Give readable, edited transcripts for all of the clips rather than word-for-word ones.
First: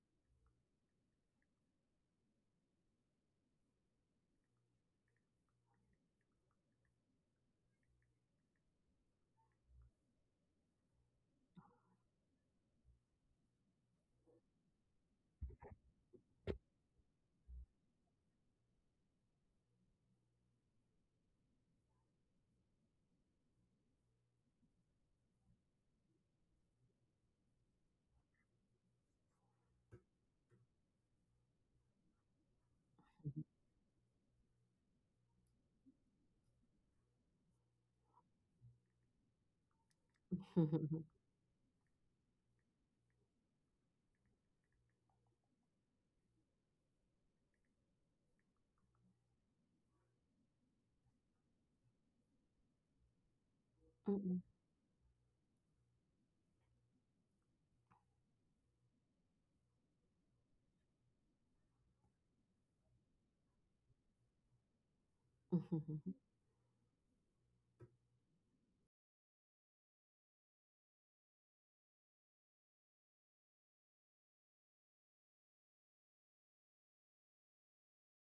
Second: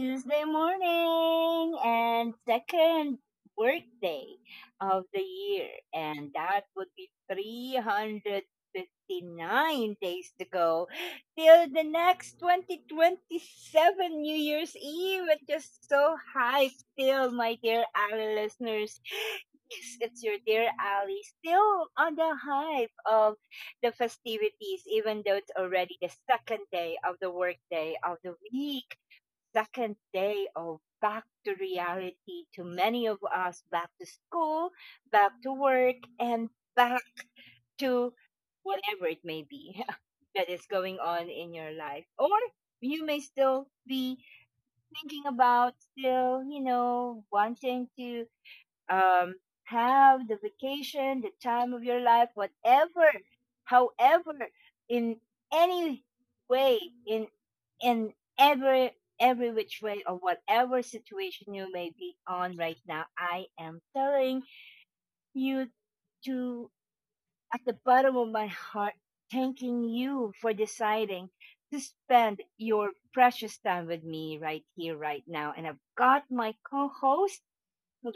Tuesday morning and second workday of the year. And that would be 359 days to go till the next 2027 New Year's Eve. I'm just so hyped still, my dear Ali listeners. Yes, it's your dear Ali, still on the hype of the festivities, even though it's already the second day of the workday of the week, second day of back to reality to many of us, back to school, back to work, and back to whatever it may be that 嗯 is 嗯 going 嗯 on in your life. Or you may still be thinking about still, wanting to um, have the vacation, the time of your life, whatever, 嗯嗯 however, in any way, in in every every which way or whatever situation you may be on right now, I am telling 嗯 you 嗯 to at the bottom of my heart, thanking you for deciding to spend your precious time with me right here, right now. And I've got my co-host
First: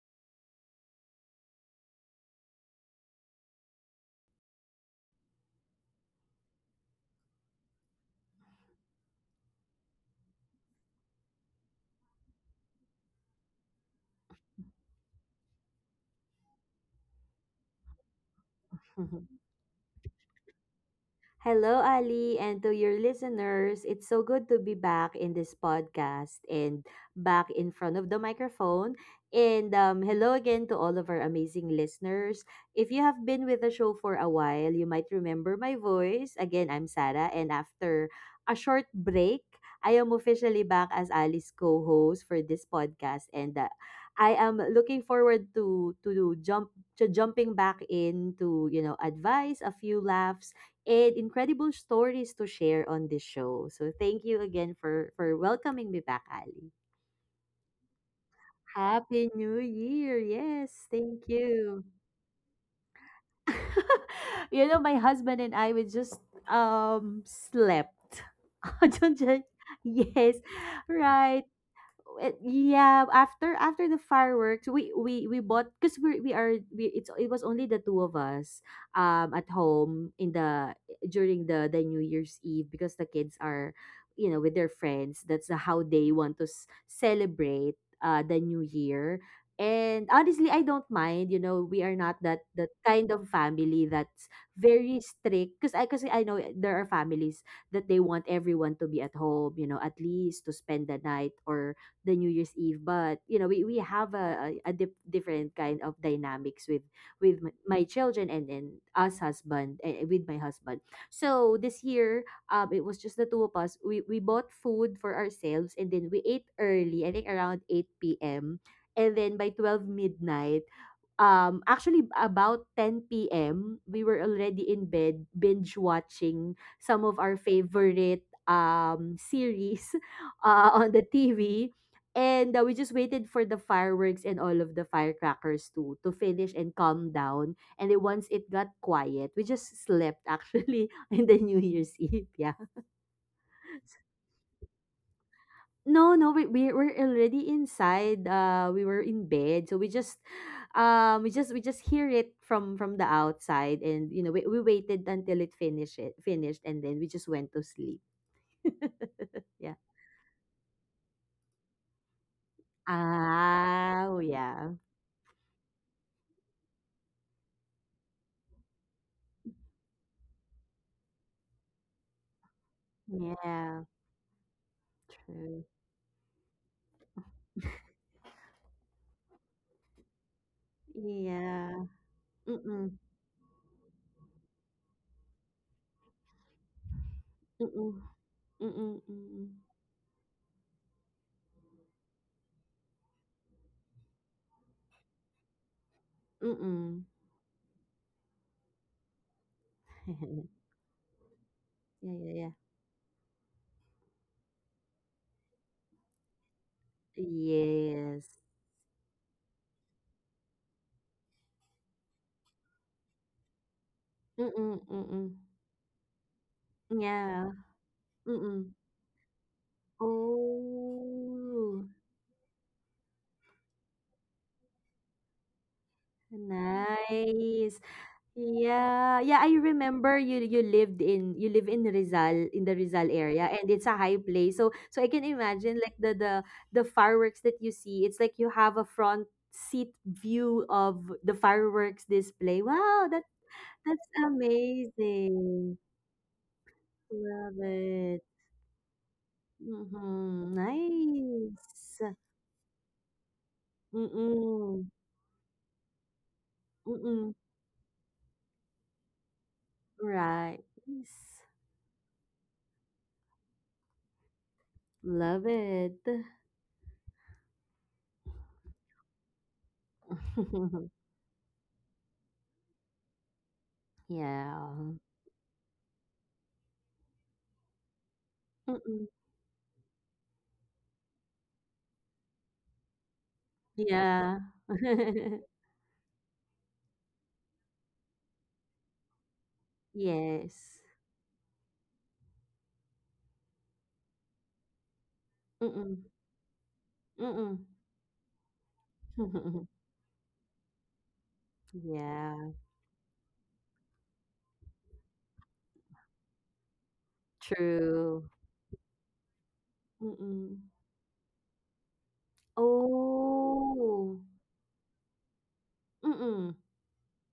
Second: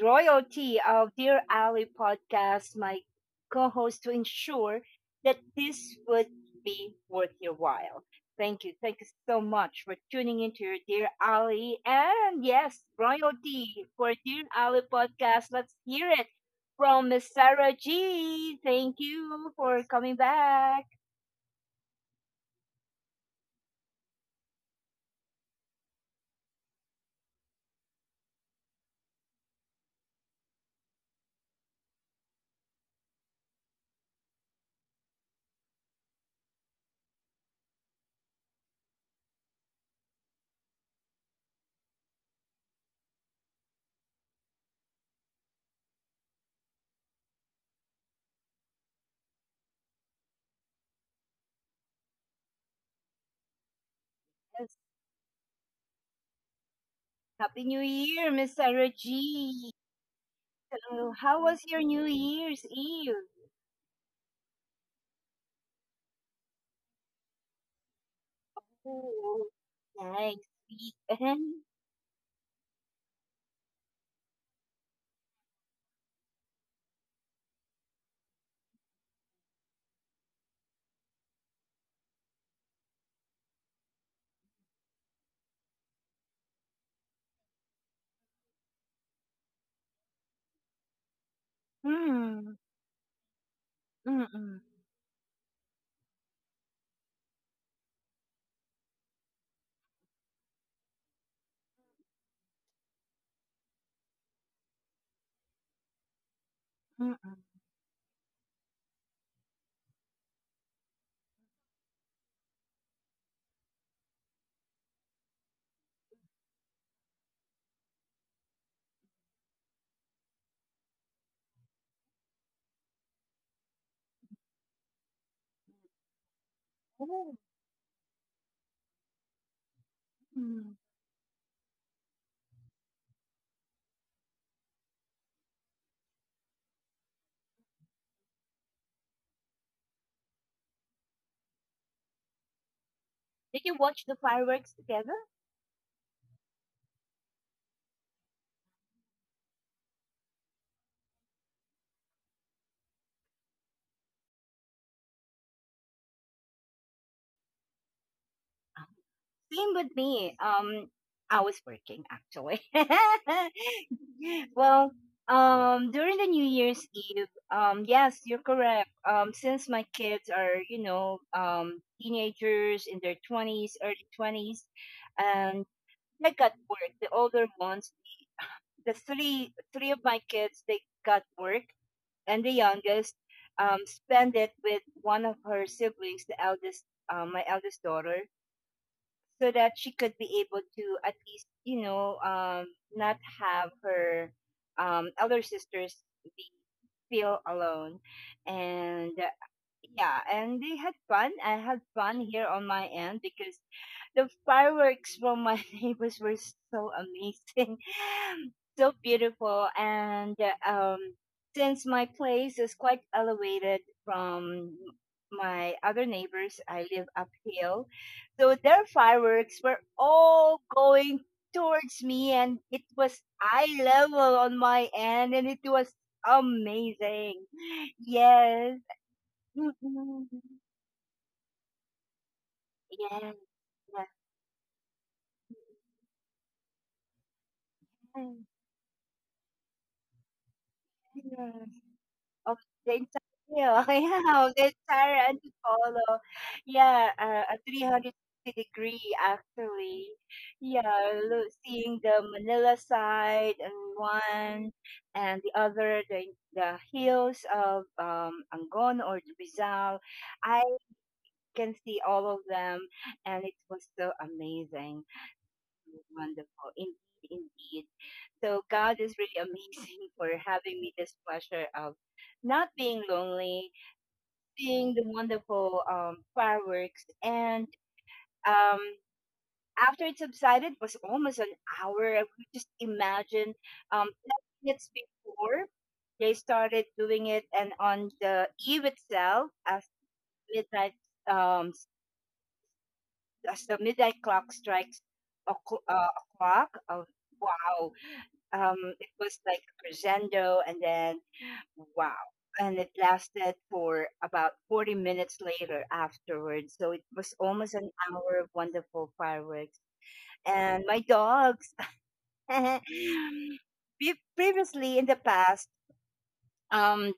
royalty of Dear Ally podcast, my co host, to ensure that this would be worth your while. Thank you. Thank you so much for tuning into your Dear Ally. And yes, royalty for Dear Ally podcast. Let's hear it from Miss Sarah G. Thank 嗯嗯 you for coming back. Hello, Ali, and to your listeners. It's so good to be back in this podcast and back in front of the microphone. And hello again to all of our amazing listeners. If you have been with the show for a while, you might remember my voice. Again, I'm Sarah, and after a short break, I am officially back as Ali's co-host for this podcast, and I am looking forward to jumping back in to advice, a few laughs and incredible stories to share on this show. So thank you again Yes, for welcoming me back, Ali. Happy New Year, Miss Sarah Happy New G. Year. Yes, So, thank how was you. your New Year's Eve? My husband and I, we just slept. Don't Ooh, judge. Yes, nice. right. Weekend. Yeah, after the fireworks, we bought because we are we it's it was only the two of us at home in the during the New Year's Eve, because the kids are, with their friends. That's how they want to celebrate the New Year. And honestly, I don't mind. We are not that Mm, that kind of family, that's mm-mm, very strict, because I know there are families that they want everyone to be at home, at least to spend the night or the New Year's Eve. But you know, we have a different kind of dynamics with with mm-mm. m- my children, and then with my husband. So this year, it was just the two of us. We bought food for ourselves, and then we ate early. I think around 8 p.m. And then by 12 midnight, actually, about 10 p.m., we were already in bed binge watching some of our Oh, favorite series mm. on the TV. And we just waited for the fireworks and all of the firecrackers to finish and calm down. And then once it got quiet, we just slept, actually. In the New Year's Eve. Yeah. Did you watch the fireworks together? No, no, we were already inside. We were in bed, so we just hear it from the outside, and we waited until it finished, and then we just went to sleep. Same Yeah. with me. I was working actually. Ah, oh, yeah, Well, during the New Year's Eve, yes, you're correct. Since my kids are, teenagers in their twenties, yeah, early 20s, true. and they got work. The older ones, the three of my kids, they got work, Yeah. and the Mm-mm, youngest spend it with one of her siblings, the eldest, my eldest mm-mm, daughter, mm-mm, so that she could be able to at least, not have her elder sisters be mm-mm, mm-mm. feel alone. And yeah, and they had fun. I had Yeah, fun yeah, yeah. here on my end because the fireworks from my neighbors were so amazing, Yes. so beautiful. And um, since my place is quite elevated Mm-mm, from mm-mm. my other neighbors, I live Yeah. uphill. So Mm-mm. their fireworks were all going Oh. towards me, and it was eye level on my end, and it was amazing. Nice. Yes. Yeah. Yeah, I remember you live in Rizal, in the Rizal Yes. area, and it's a high place. So I can imagine, like, the fireworks that you see. It's like you have a front seat view of the Yes, fireworks display. of the Wow, that entire, yeah, that's yeah, the entire amazing. Antipolo. Yeah, Love a it. 360 degree actually. Mm-hmm. Yeah, seeing Nice. the Manila side and one Mm-mm. and the other, the Mm-mm. hills of Angon or Rizal. Right. I Yes. can see all of them, and it was so amazing. Love it. Wonderful. Indeed, indeed. So God is really amazing for having me this pleasure of not being lonely, Yeah. seeing the wonderful fireworks. And um, Mm-mm. after it subsided, it was almost an hour. I could just imagine um, Yeah. 10 minutes before they started doing it. And on the eve itself, as Yes. midnight, um, as the midnight clock strikes a, cl- Mm-mm. uh, a clock, Mm-mm. wow, it was like crescendo and then wow. Yeah. And it lasted for about 40 minutes later afterwards. So it was almost an True. hour of wonderful fireworks. Mm-mm. And my dogs, Oh. previously in the past, Mm-mm. um,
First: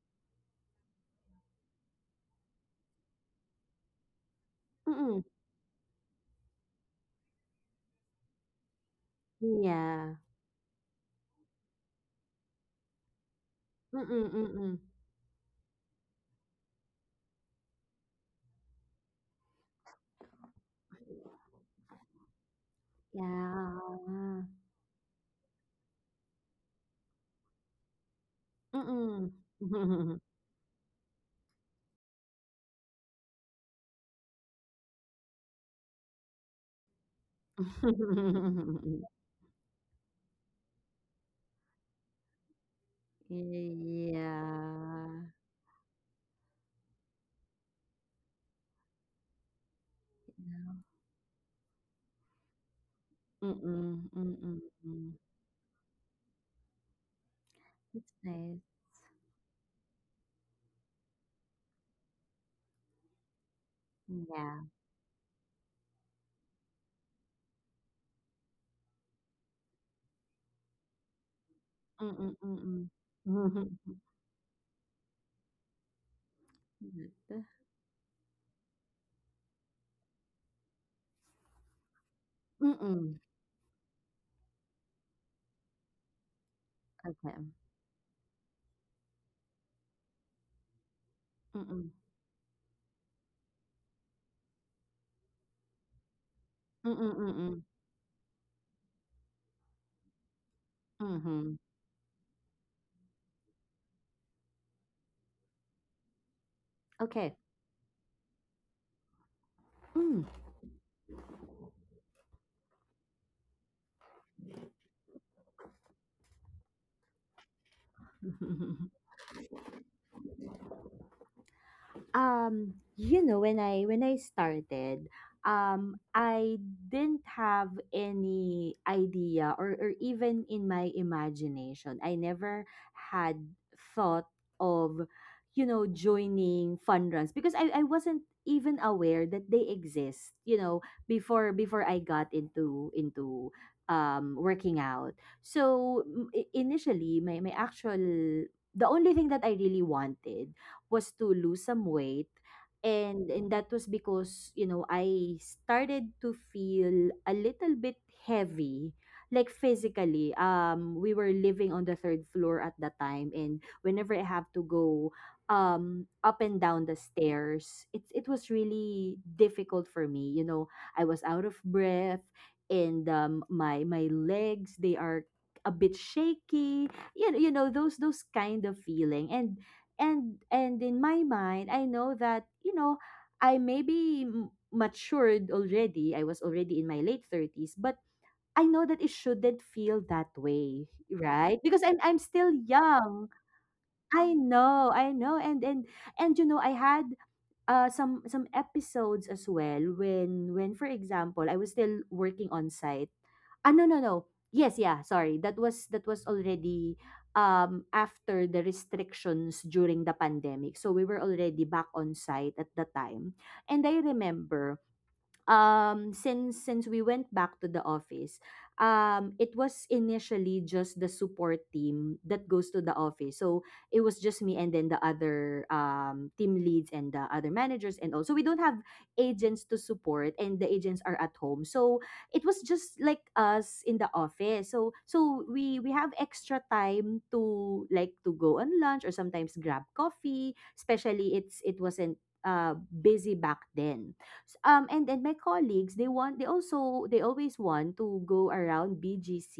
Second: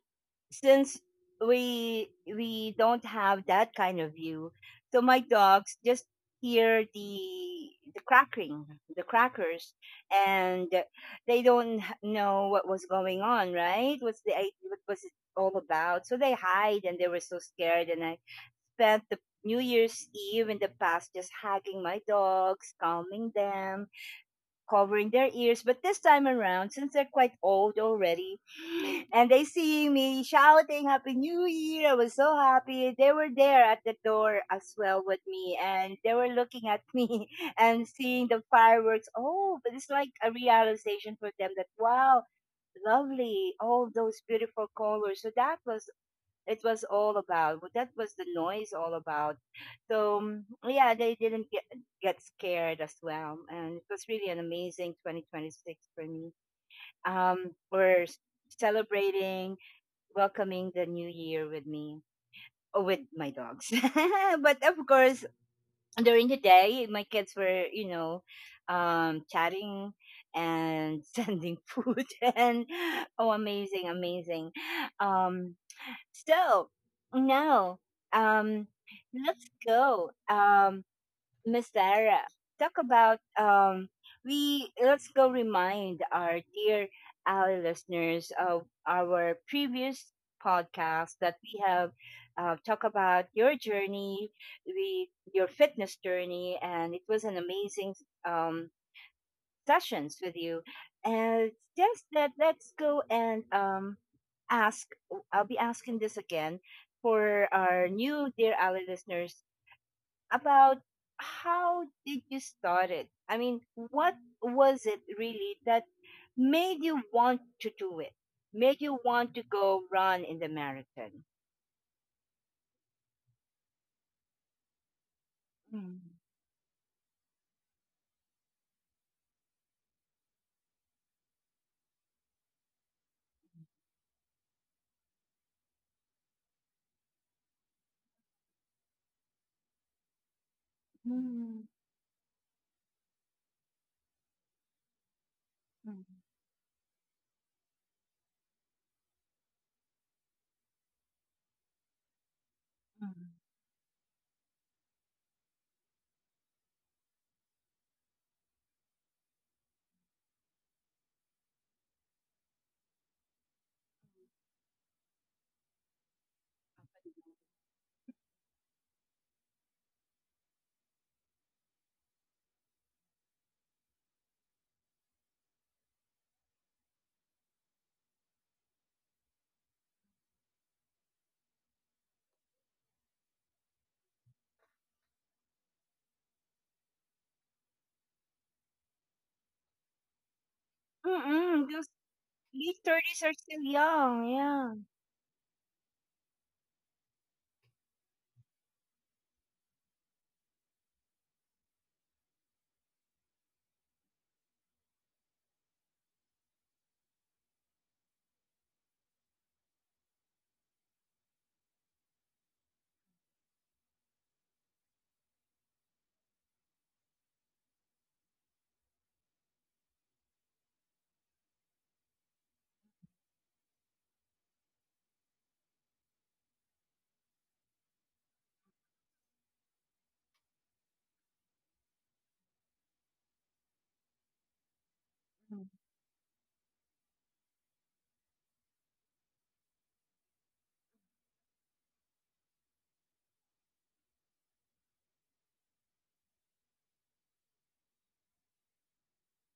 since we don't have that kind of view, so my Mm-mm. dogs just hear the cracking, the crackers, Yeah. and they don't know what was going on. Right? Mm-mm. What Mm-mm. was it all about? So they hide, and they were so scared. And I spent the New Year's Eve in the past just hugging my dogs, calming them, Yeah. covering their ears. But this time around, since they're quite old already, and they seeing Mm-mm. me shouting Happy New Year, I was so happy. They were there at the door as well with me, and they were looking at me and seeing the fireworks. Oh, but it's like a realization for them that wow. Lovely, all those Yeah. beautiful colors. So that was it was all about, what that was, the noise all about. So yeah, they didn't get scared as well, and it Mm-mm. was really an Mm-mm. amazing 2026 for me. um It's we're nice. celebrating, welcoming the new year with me or with my dogs, Yeah. but of course during the day my kids were chatting and sending food, Mm-mm. and Mm-mm. oh, amazing, amazing. um so, Maganda. now, um, let's go, Miss Sarah. Talk Mm, about, we. Let's go remind our dear okay. ally listeners of our previous podcast that we Mm. have talked about your journey, we your fitness journey, Mm, and it was an mm. amazing um, sessions with you. Mhm, And just that, let's go and ask. Oh, I'll be asking this again okay. for our new Dear Ally listeners Hmm. about how did you start it? I mean, what was it really that made you want to do it? Made you want to go run in the marathon? When I started, Mm, I didn't have any idea, or even in my imagination. I never had thought of, joining fun runs because I wasn't even aware that they exist, before mm, before I got into working out. So mm, initially, my actual the only thing that I really wanted was to lose some weight. and mm. and that was because, I started to feel a little bit heavy, like physically. We were living on the third floor at that time, and whenever I have to go up and down the stairs, it was really difficult for me. I was out of breath, and my legs, they are a bit shaky. You know, those kind of feeling. And in my mind I know that, I may be matured already. I was already in my late 30s, but I know that it shouldn't feel that way, right? Mm-mm, Because those I'm still these 30s young. are still I young, yeah. know, I know. And, I had some episodes as well, when for example I was still working on site. Ah, no, no, no. Yes, yeah, sorry. That was already, after the restrictions, during the pandemic. So we were already back on site at the time. And I remember, since we went back to the office, it was initially just the support team that goes to the office. So it was just me and then the other team leads and the other managers. And also, we don't have agents to support, and the agents are at home. So it was just like us in the office So we have extra time to, like, to go on lunch or sometimes grab coffee, especially it wasn't busy back then. And then my colleagues, they always want to go around BGC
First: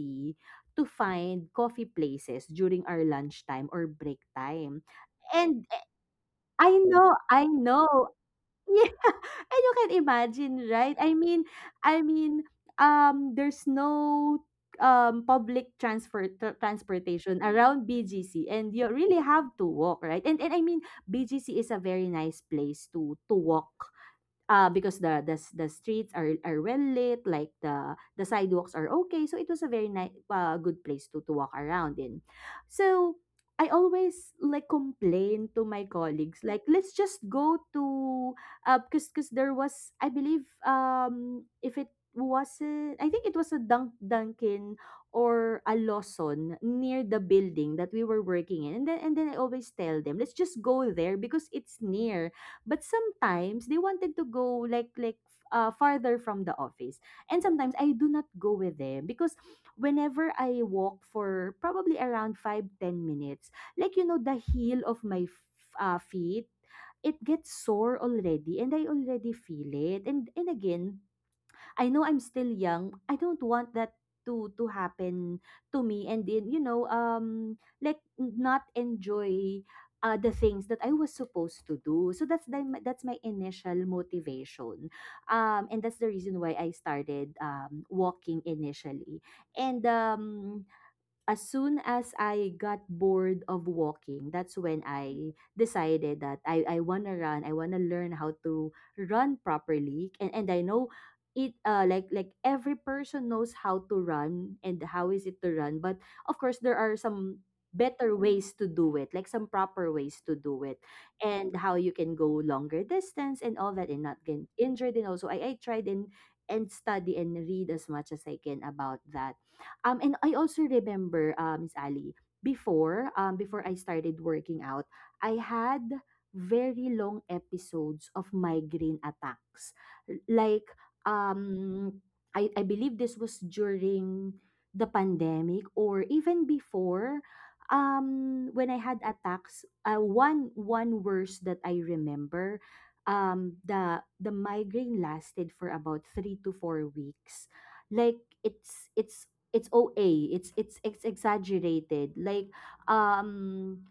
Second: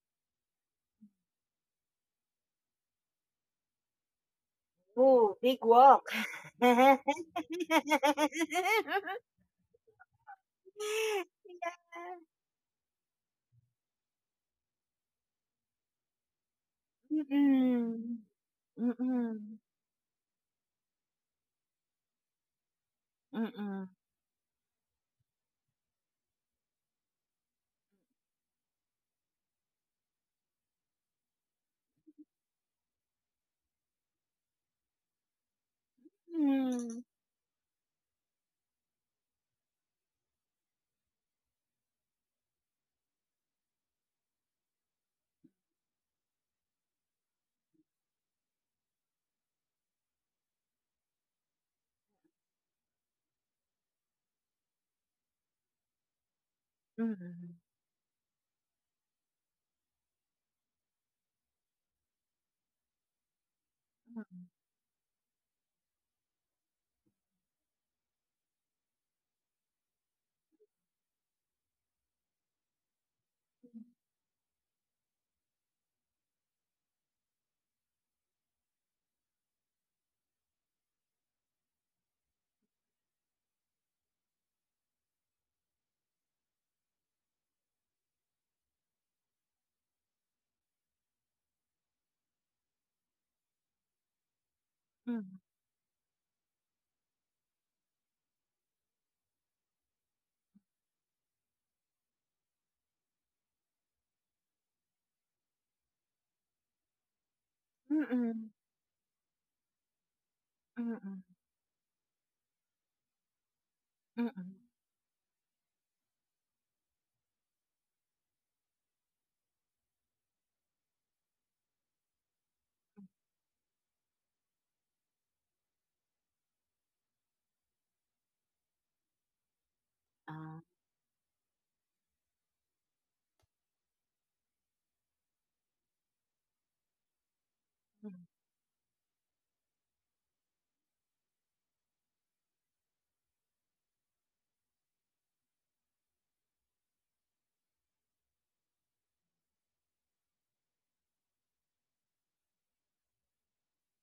to find coffee places during our lunchtime or break time. Oh, big and eh, walk. I Yeah. know, I know. Yeah. And you can imagine, right? I mean, there's no public transportation around Mm-mm. BGC, and you really have Mm-mm. to walk, right? And, I mean, BGC is a very nice place to walk. Mm-mm. Because the streets are well lit, like the sidewalks are okay. So it was a very nice, good place to walk around in. So I always, like, complain to my colleagues, like, Mm. let's just go to — because there was, I believe, if it wasn't, I think it was a Dunkin or a Lawson near the building that we were working in, and then I always tell them, let's just go there because it's near. But sometimes they wanted to go, like farther from the office. Mm-mm. And sometimes I do not go with them because whenever I walk for probably around 5, 10 minutes, like, the heel of my feet, it gets sore already, and I already feel it. And again, I know I'm still young. I don't want that to happen to me, and then, like, not enjoy the things that I was supposed to do. So that's the that's my initial motivation. And that's the reason why I started walking initially. And, as soon as I got bored of walking, that's when Mm-mm. I decided that I wanna run. I wanna learn how to run properly. And I know, it like every person knows how to run and how is it to run. But of course, there are some better Mm-mm. ways to do it, like some proper ways to do it. Mm-mm. And how you can go longer distance and all that and not Mm-mm. get injured. And also, I tried and study and read as much as I can about that. And I also remember, Miss Ali, before I started working out, I had very long episodes of migraine attacks. Ah. Like, um, I believe this was during the pandemic or even before. Mm. When I had attacks, one worse that I remember, the migraine lasted for about 3 to 4 weeks. like it's it's it's OA. It's exaggerated. Like um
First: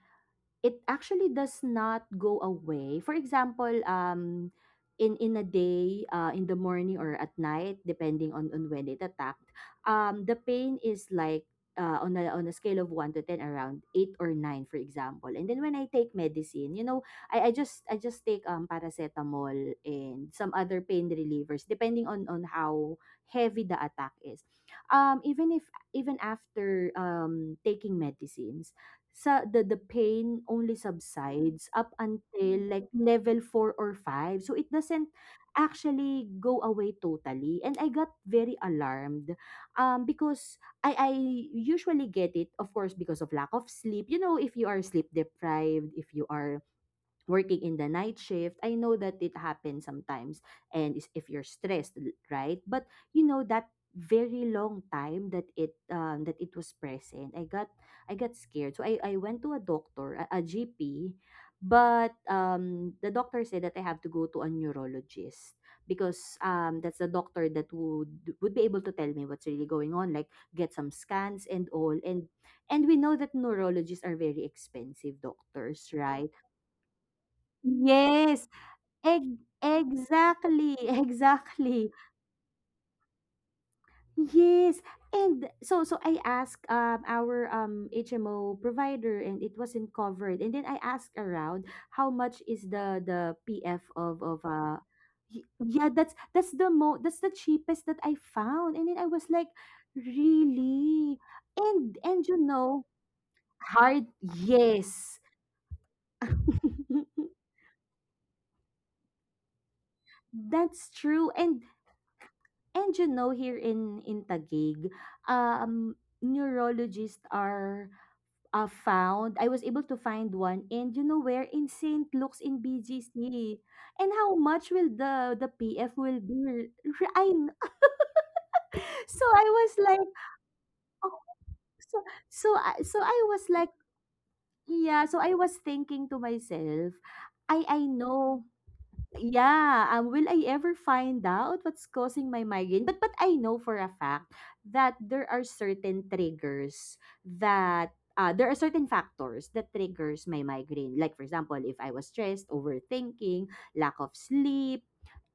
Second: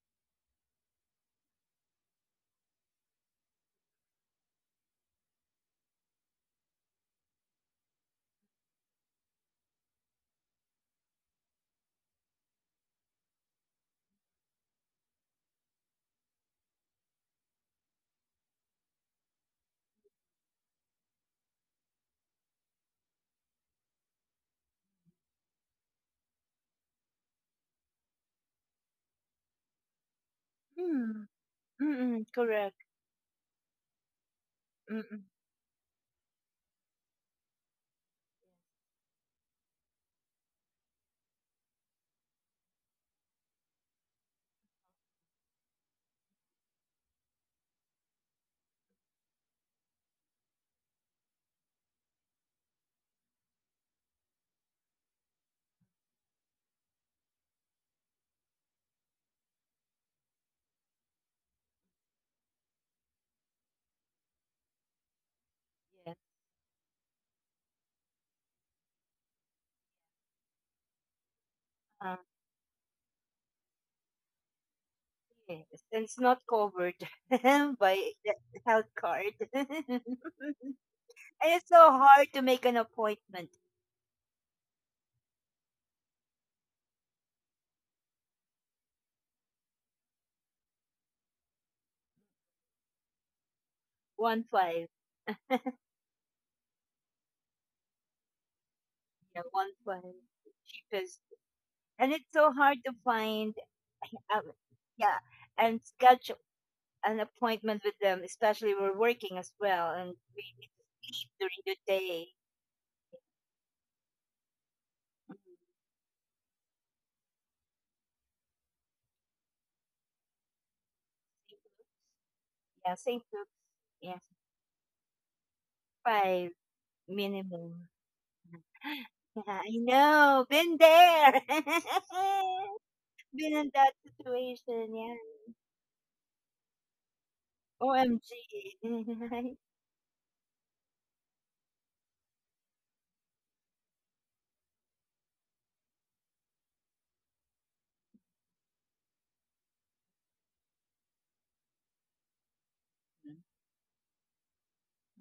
it actually does not go away. For example, in a day, in the morning or at night, depending on when it attacked, the pain is like, on a scale of 1 to 10, around 8 or 9, for example. And then when I take medicine, you know, I just take paracetamol and some other pain relievers, depending on how heavy the attack is. Even if — even after taking medicines, sa the pain only Mm. subsides up Mm-mm. until, Correct. like, level 4 or 5. So it doesn't Mm-mm. actually go away totally. And I got very alarmed, because I usually get it, of course, because of lack of sleep. You know, if you are sleep deprived, if you are working in the night shift, I know that it happens sometimes and if you're stressed, right, but you know that very long time that it was present, I got I got scared, so I went to a doctor, a GP, but the doctor said that I have to go to a neurologist Yes. because that's the doctor that would be able to tell me what's really going on, like get some scans and all. Uh, And we know that neurologists are very expensive yes. doctors, It's right? not covered by the Yes, health ex card. exactly, And it's exactly. so hard to make an appointment. Yes. And so so I asked our HMO provider, and it wasn't covered. And then I asked around how much is the PF of of One uh five. Yeah, that's the mo that's the cheapest that I found. And then I was like, Yeah, one really? cheapest, and And you it's so know, hard to find. hard, um, yes. yeah, and schedule an appointment with them, especially we're working as well, and we need That's to true. sleep And during the day. And you know, here in Taguig, Mhm. um, neurologists are found. I was able to find one, and you know where? In Saint Luke's in Yeah, same to BGC, and yeah, how much will the PF will five be? I kn- minimum. so I Yeah, I was like, know, been oh, there, so so I was been like, in that situation. yeah. So Yeah, I was thinking to myself, I know. OMG, Mhm. Mhm, Yeah, will I ever find out what's causing my migraine? But I know for a fact that there are certain triggers, that there are certain factors that triggers my migraine. Like for example, if I was stressed, overthinking, lack of sleep,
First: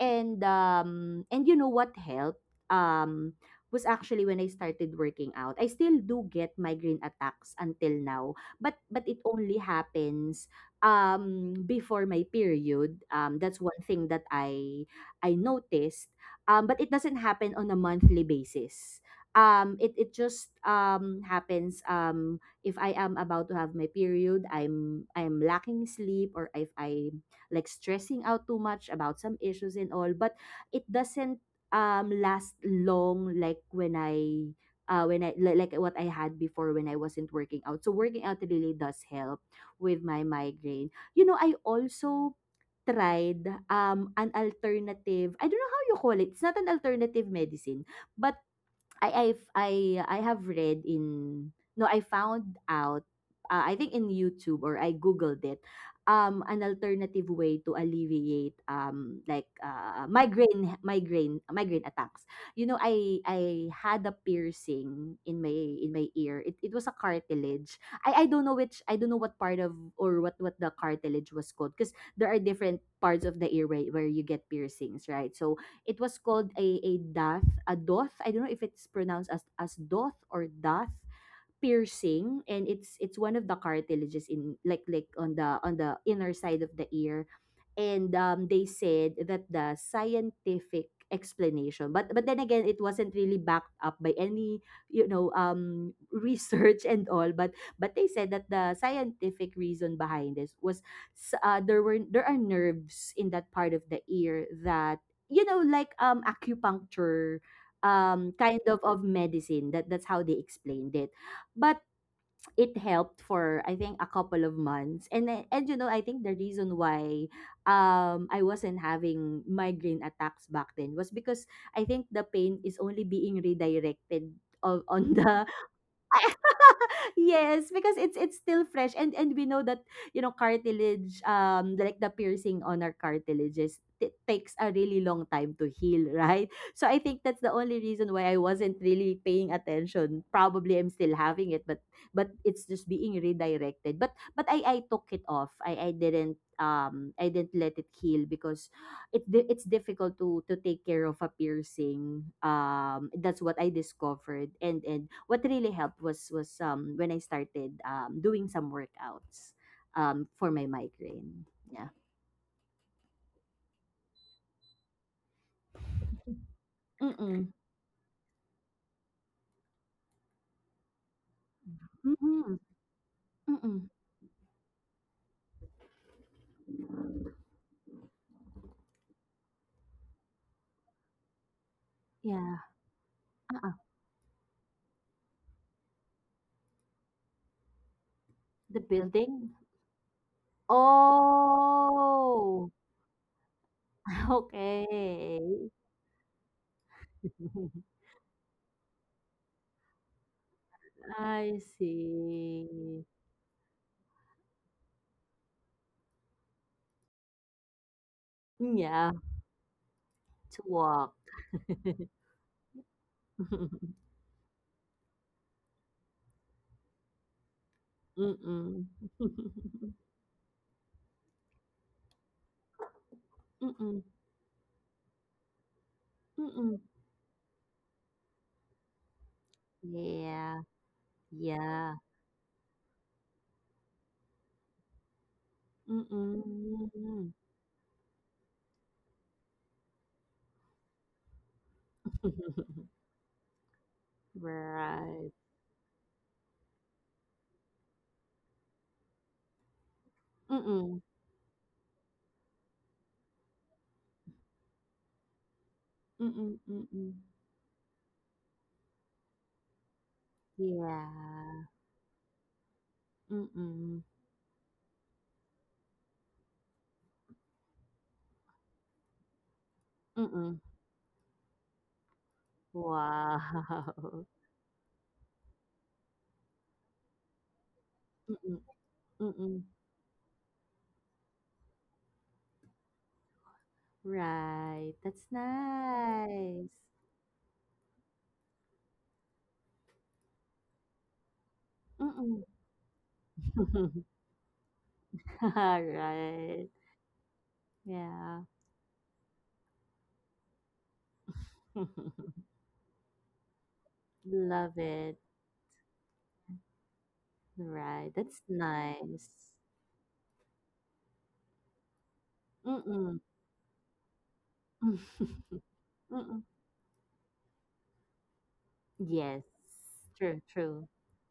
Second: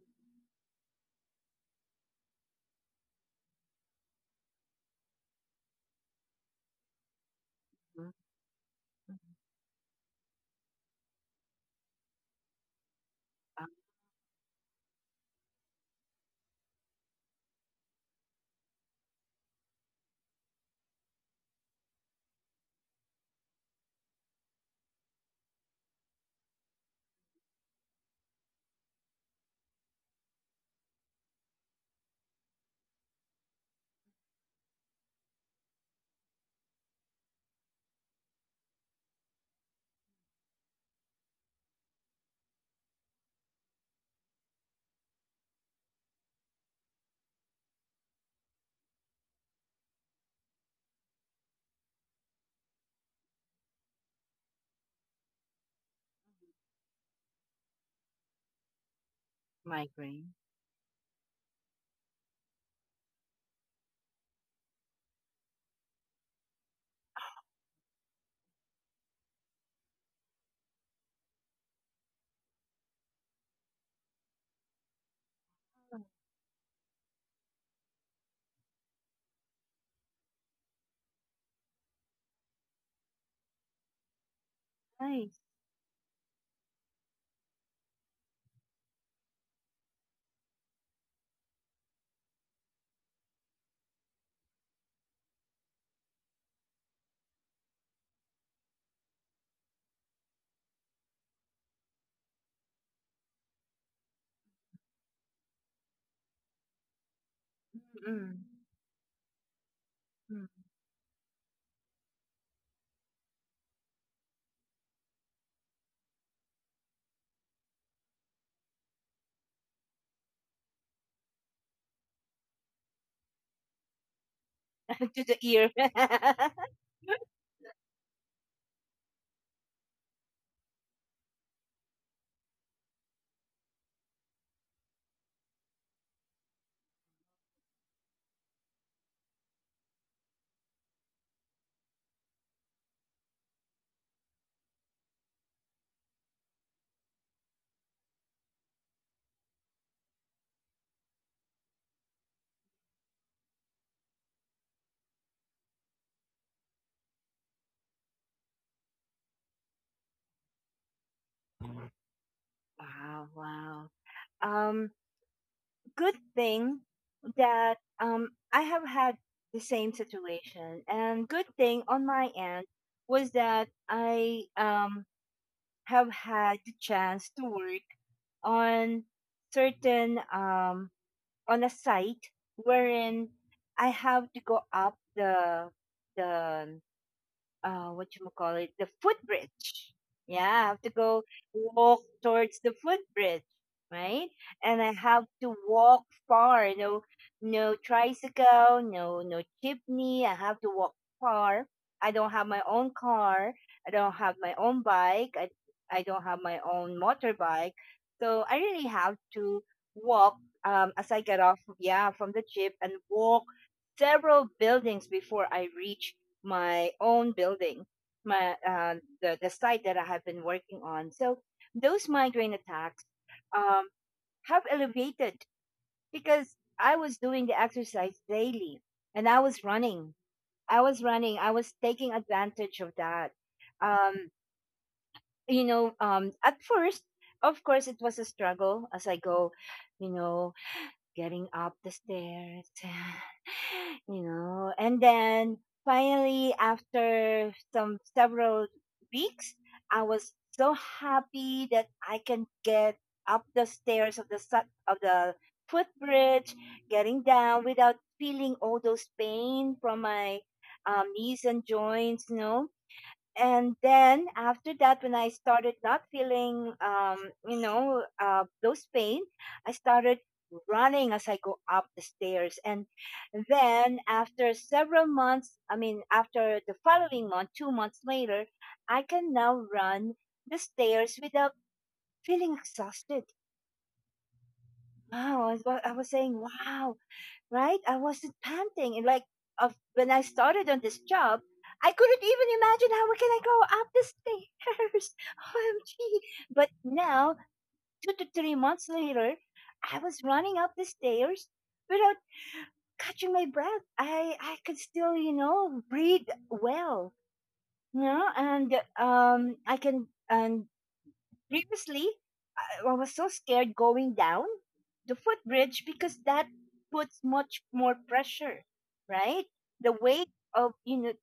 and you know what helped um was actually when I started working out. I still do get migraine attacks until mhm. now, but it only happens before my period. That's Um, one thing that I noticed, but it doesn't happen on a monthly basis. It just happens if I am about to have my period, I'm lacking sleep, or if I'm like stressing out too much about some issues and all. But it doesn't last long like when I li- like what I had before when I wasn't working out. So working out really does help with my migraine. You know, I also tried an alternative, I don't know how you call it, it's not an alternative medicine, but I I've, I I have read in, no, I found out, I think in YouTube, or I googled it, an alternative way to alleviate migraine. Migraine attacks. You know, I had a piercing in my ear. It was a cartilage. I don't know which, I don't know what part of, or what the cartilage was called, because there are different parts of the ear where you get piercings, right? So it was called a doth, a doth. I don't know if it's pronounced as doth or doth. Piercing, and it's one of the cartilages in like Nice. On the inner side of the ear. And they said that the scientific explanation, but then again, it wasn't really backed up by any, you know, research and all. But they said that the scientific reason behind this was there were, there are nerves in that part of the ear that, you know, like acupuncture Mm-mm. kind of medicine. That that's how they Hmm. explained it. But it helped for I think a couple of months. And and you know, I think the reason why I wasn't having migraine attacks back then was because I think the pain is only being redirected on To the the ear. yes, because it's still fresh. And we know that, you know, cartilage, like the piercing on our cartilages, it takes a really long time to heal, right? So I think that's the only reason why I wasn't really paying attention. Probably I'm still having it, but it's just being redirected. But I took it off. I I didn't let it heal because it's difficult to take care of a piercing. That's what I discovered, and what really helped was when I started doing some workouts, for my migraine. Yeah. Wow, wow. Um, good thing Mm-mm. that I have had the same situation, and good thing Mm-mm. on my end Mm-mm. was that I have had the chance to work on certain, on a Yeah. site Uh-uh. wherein I have to go up the what The you call it, the building. footbridge. Yeah, I have to go walk Oh. towards the footbridge, right? And I Okay. have to walk far. No, no tricycle, no, no jeepney. I have to walk I far. I don't have my see. own car. I don't have my own bike. I don't have my own motorbike. So I Yeah. really have to To walk walk. As I get off, yeah, from the jeep, and walk several buildings before I reach my own building, my Mm-mm. The site that I have been working on. So those migraine attacks Mm-mm. um, have elevated because Mm-mm. I was doing the exercise daily, and I was running. Yeah, I was yeah. running. I was taking advantage of that. Um, at Mm-mm. first, of course, it was a struggle as I go. You know, getting up the stairs, Right. And then finally after some several weeks, I Mm-mm. was so happy that I can get up the stairs of the Mm-mm. Mm-mm. footbridge, getting down without feeling all those pain from my Yeah. knees and joints. Mm-mm. And then after that, when I started not feeling those pain, I Mm-mm. started running as I go up the stairs, and Wow. then after several months, I mean after the following month, two months Mm-mm. later I Mm-mm. can now run the stairs without feeling exhausted. Right. That's Wow, I was saying nice. wow, right? I wasn't panting. And like of when I started on this job, I couldn't Mm-mm. even imagine how can I go up the stairs. All OMG. right. But now, two Yeah. to three months later, I was running up the stairs without catching my breath. I Love could it. still, breathe well. You Right. know, That's and nice. I can, and previously I Mm-mm. was so scared going down the footbridge because Mm-mm. that puts much more pressure, Yes. right? The weight True, of true.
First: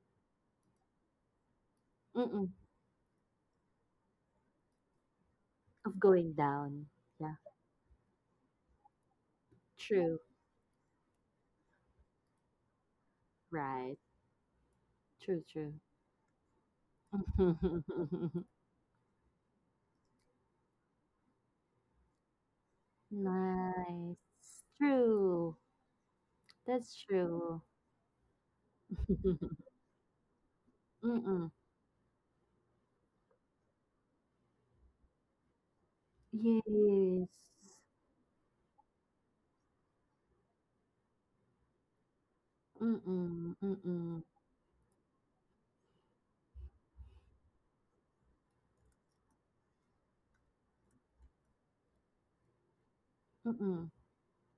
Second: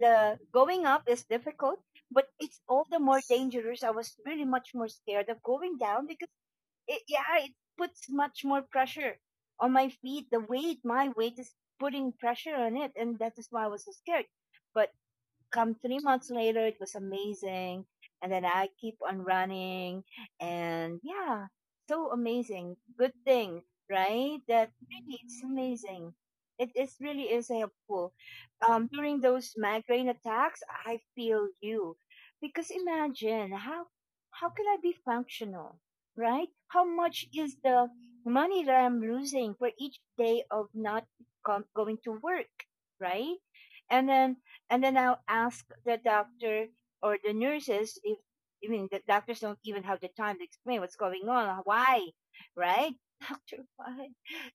the going up is difficult, but Mm-mm. it's all the more dangerous. I was really much more scared of going Of down because going down. Yeah, Yeah. it puts much more pressure on my True. feet. The weight, my weight is putting pressure on it, and that is why I was so Right. scared. But True, come true. 3 months later, it was amazing. And then I keep on running. And yeah, so amazing. Good thing, right? Nice. That really, it's True. amazing. It That's is really true. is helpful. During those migraine attacks, I Mm-mm. feel you. Because imagine how can I be functional, right? How Yes. much is the money that I'm losing for each day of not going to work, right? Mm-mm. And Mm-mm. then I'll ask the doctor or the nurses if, I mean, the doctors don't even have the time to explain what's going on, why, right? Doctor, Mm-mm. why,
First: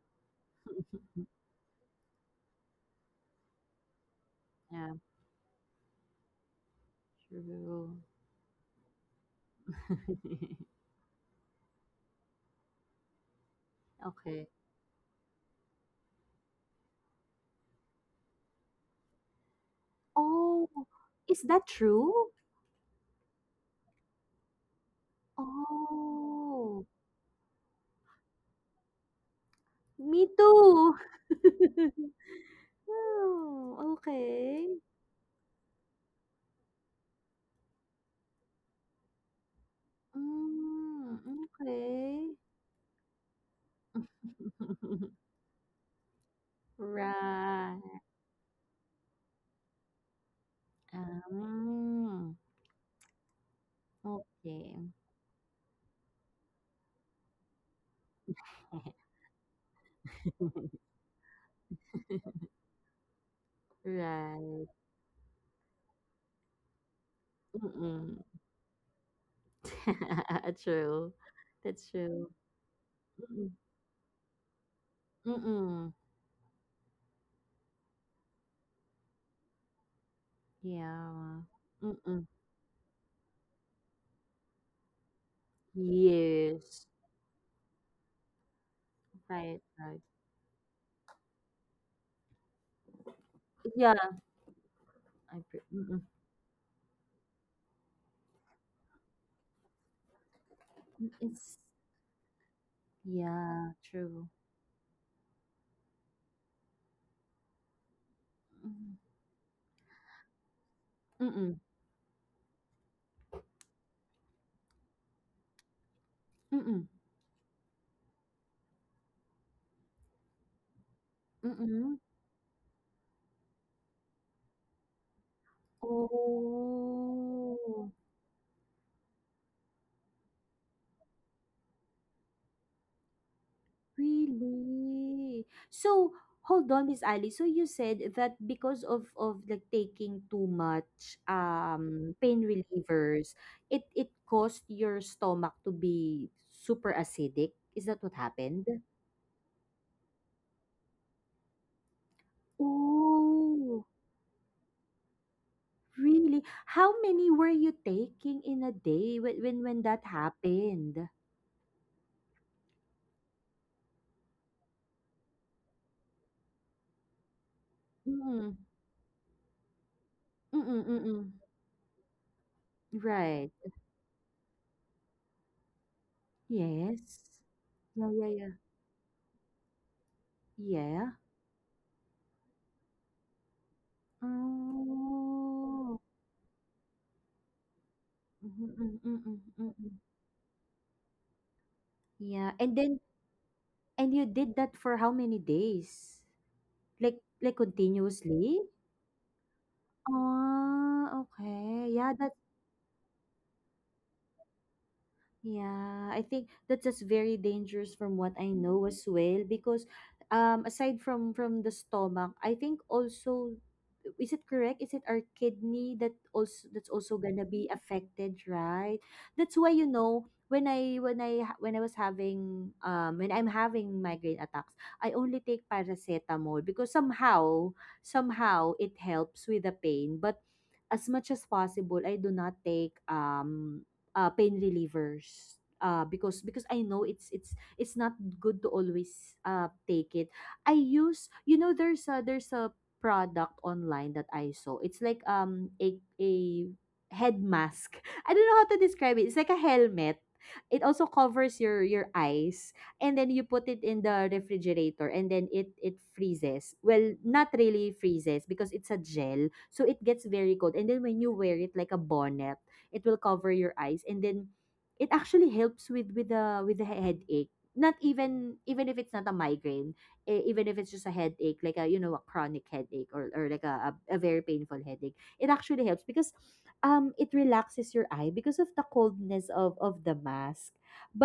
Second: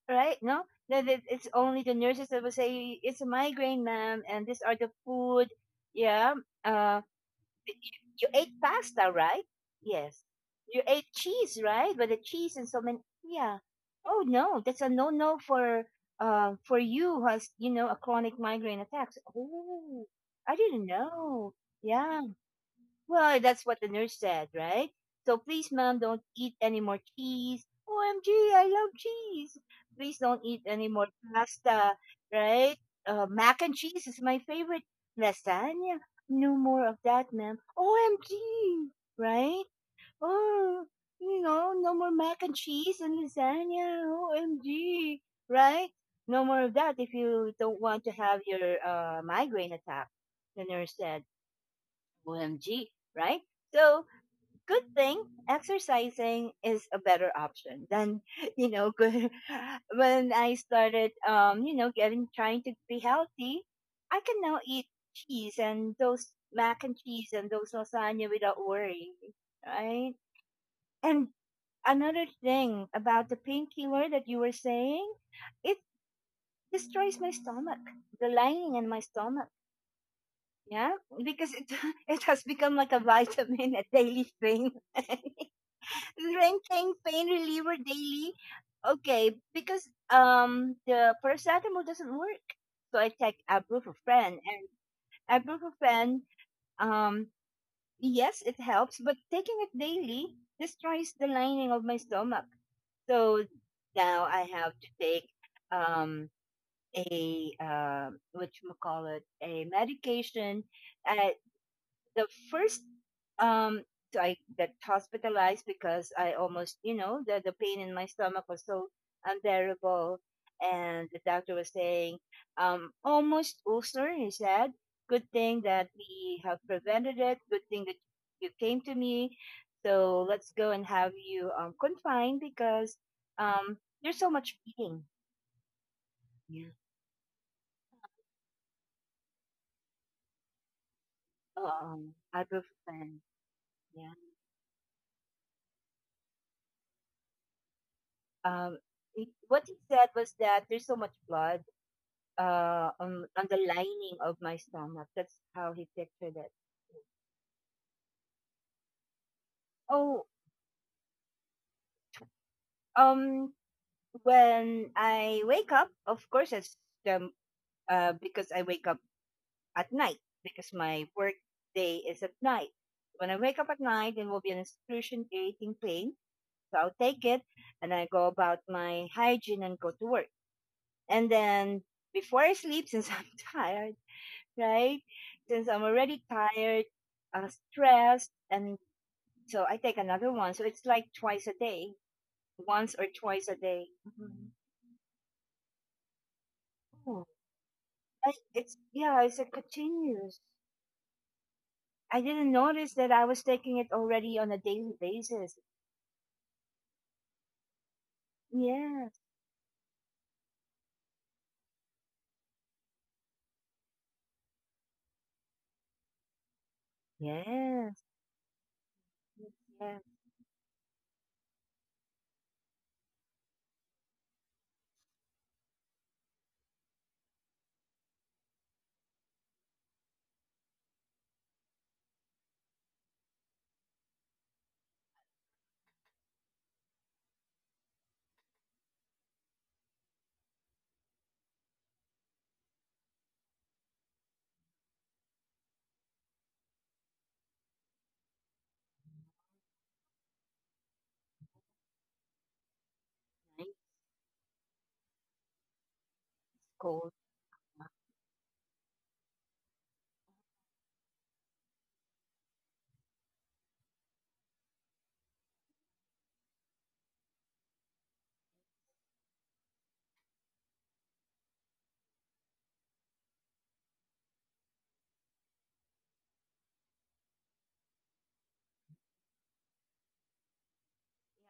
right? No, that it's only the nurses that will say it's a migraine, ma'am, and these are the Yeah. food, yeah, um, True. you ate pasta, right? Yes. You ate cheese, right? But the cheese, and so many. Yeah. Oh Okay. no, that's a no-no for you who has a chronic migraine attack. Oh, I Oh, didn't is know. that true? Yeah, well, that's what the nurse said, right? So please, ma'am, don't eat any Oh, more cheese. OMG, I love cheese. Please me don't eat any too. more pasta, right? Mac and Oh, cheese is my okay. favorite. Lasagna, no more of that, ma'am. OMG, right? Oh, Mm, no more okay. mac and cheese and lasagna. OMG, right? No more of that if you don't Right. want to have your migraine attack, the nurse said. Um, OMG, right? So okay. good thing exercising is a better option than good when I started getting trying to be healthy, I can now Right. eat cheese and those mac and cheese and those Mm-mm. lasagna without worry, right? True. And That's another true. thing about the Mm-mm. painkiller that you were saying, it Mm-mm. destroys my stomach, the lining in my stomach. Yeah, Yeah. because it Mm-mm. it has become like a vitamin, a daily thing. Yes. Drinking pain reliever daily. Okay, Right, right. because the paracetamol doesn't work, so I take Yeah. ibuprofen, and mm-mm. ibuprofen, um yes it helps, but taking it daily Mm, destroys the it's lining of my stomach. So yeah, true. now I have to take, um a, what Mm-mm. you call it, a medication, uh, Mm-mm. the first, um so I got hospitalized because I almost, Mm-mm. The pain in my stomach was so unbearable, and the doctor was Mm-mm. saying almost ulcer. He said, "Good thing that we have prevented it. Good Oh, thing that you came to me. So let's go and have you confined because um there's so much bleeding." really? So hold Yeah. on, Miss Ali. So you said that because of like taking too much pain Ibuprofen. relievers, it Yeah. caused your stomach to be super acidic. Is that what happened? Um. What he said was that there's so much blood on the Oh, lining of my stomach. That's how he pictured really? it. How many were you taking in a day when when that Oh, happened? um, when I wake up, of course, it's, um, because Mm. I wake up at night because Mm-mm, my work mm-mm. day is at night. When I Right. wake up at night, it will be an excruciating pain. So I'll Yes. take it and I Yeah, go yeah, yeah. about my hygiene and go to work. Yeah. And then before I sleep, since I'm tired, right? Since I'm Oh. already tired, stressed, Mhm, and mm, mm, mm, so I mm, take mm. another one. So it's like twice a day, Yeah. And once or then twice a day. and you Mhm. did that for how many days? Oh, Like continuously? it's, yeah, it's a continuous. Oh, okay. I Yeah, that. didn't notice that I was taking it already on a daily basis. Yeah, I think that's just very dangerous from what I know Yes, as well, because aside from the stomach, I think also, is it correct? Is it our kidney that also, that's also gonna be yes, affected, right? That's why, yes. you know, when I when when I was having when I'm having migraine attacks, I only take paracetamol because somehow somehow it helps with the pain. But as much as possible, I do not take pain relievers, because I know it's not good to always take it. I use, you know, there's a product online that I saw. It's like a head mask. I don't know how to describe it. It's like a helmet. It also covers your eyes, and then you Nice put it in the refrigerator, and then it freezes. cold. Well, not really freezes because it's a gel. So it gets very cold, and then when you wear it like a bonnet, it will cover your eyes, and then it actually helps with the headache, not even, even if it's not a migraine, even if it's just a headache, like a, you know, a chronic headache, or like a very painful headache, it actually helps because it relaxes your eye because of the coldness of the mask,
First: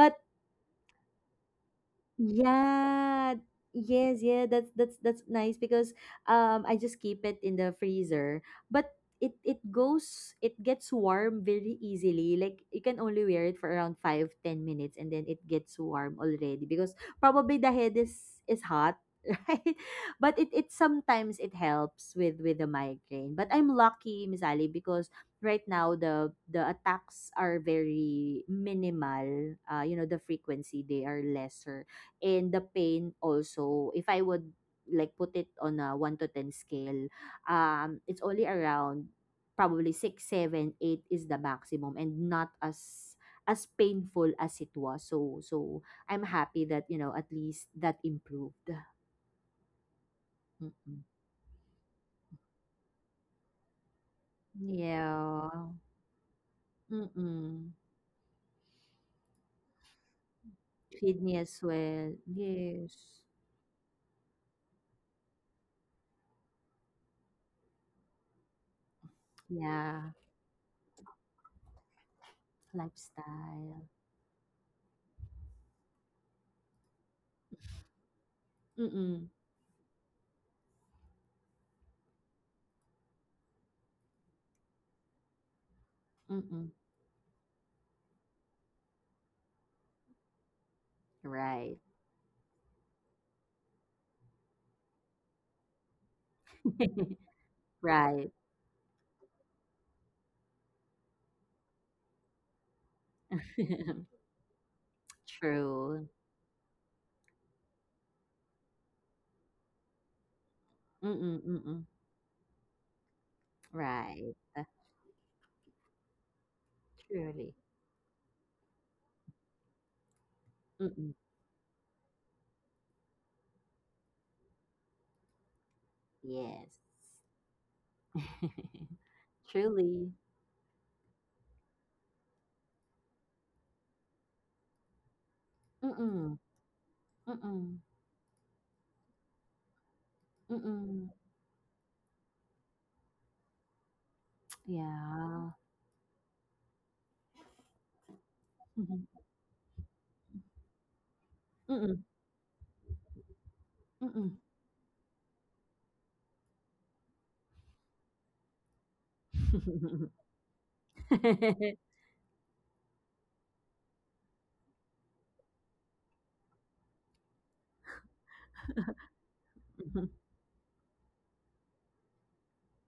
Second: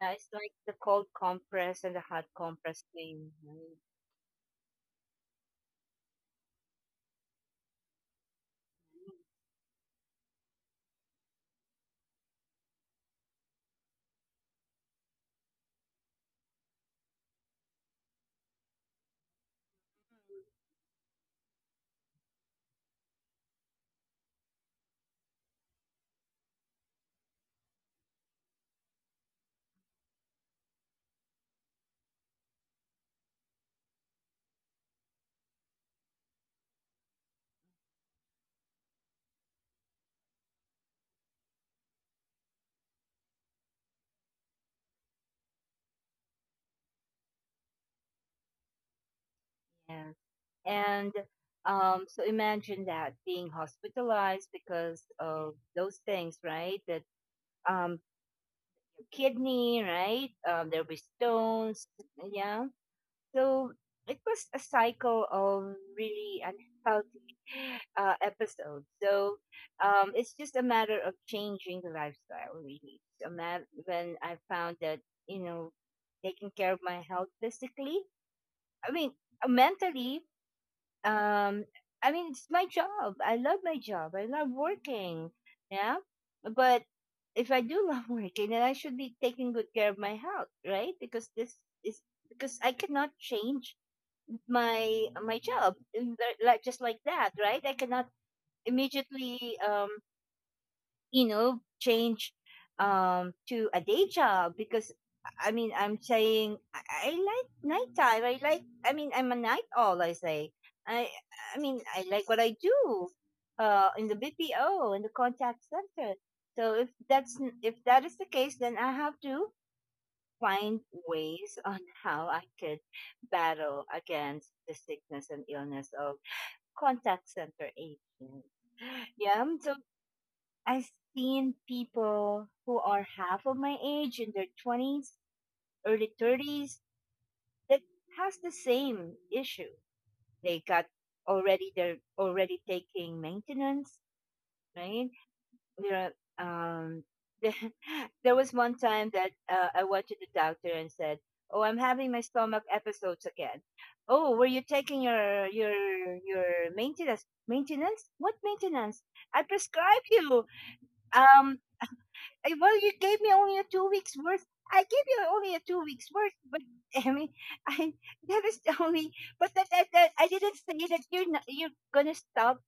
Yeah, it's like the cold compress and the hot compress thing. yeah. Yes, yeah, that's nice because I just keep it in the freezer. But Right? it goes, it gets warm very easily. Like you can only wear it for around 5, 10 minutes, and then it gets warm already because probably the head is hot, right? But it sometimes it helps with the migraine. But I'm lucky, Miss Ali, because right now the attacks are very minimal. Uh, you know, the frequency, they are lesser, and the pain also, if I would like put it on a 1 to 10 scale, it's only around probably 6, 7, 8 is the maximum, and not as as painful as it was. So so I'm happy that, you know, at least that improved. Yes, Mm-mm. and so imagine that being hospitalized because of Yeah. those things, right? That, Mm-mm. um, kidney, right? There were Kidney as stones, well, yeah. yes. So it was a cycle of really unhealthy, episodes. So, Yeah. It's just a matter of changing the lifestyle, really. It's a matter Lifestyle. when I found that, you know taking care of my health physically, I mean, Mm-mm. Mentally, um I mean, it's my job, I love my job, I love working, yeah. Mm-mm. But if I do love working, then I should be taking good care of my health, right? Because this Right. is, because I cannot change my job like just like that, right? I cannot Right. immediately, change, to a day job, because I True. mean I'm saying, I like nighttime. I mean I'm a night owl, I say. I Mm, I mm. mean I like what I do in Right. the Uh, BPO, in the contact center. So if Truly. If that is the case, then I have to find Mm. ways on how I could battle against the sickness and illness of Yes. contact center agents. Yeah, so Truly. I've seen people who are half of my age, in their 20s, early Mm. 30s, Mm. that has the same issue. They got Mm. They're already taking maintenance, right? Yeah. You know, um there there was one Mhm. time that, I went to the doctor and said, "Oh, I'm Mm. having my stomach episodes again." Oh, were you taking your your maintenance? What maintenance? I prescribed you Mm. um well, you gave me only a 2 weeks worth. I gave you only a 2 weeks worth, but I mean, I that is the only. But that, that, that I didn't say that you're not, you're gonna stop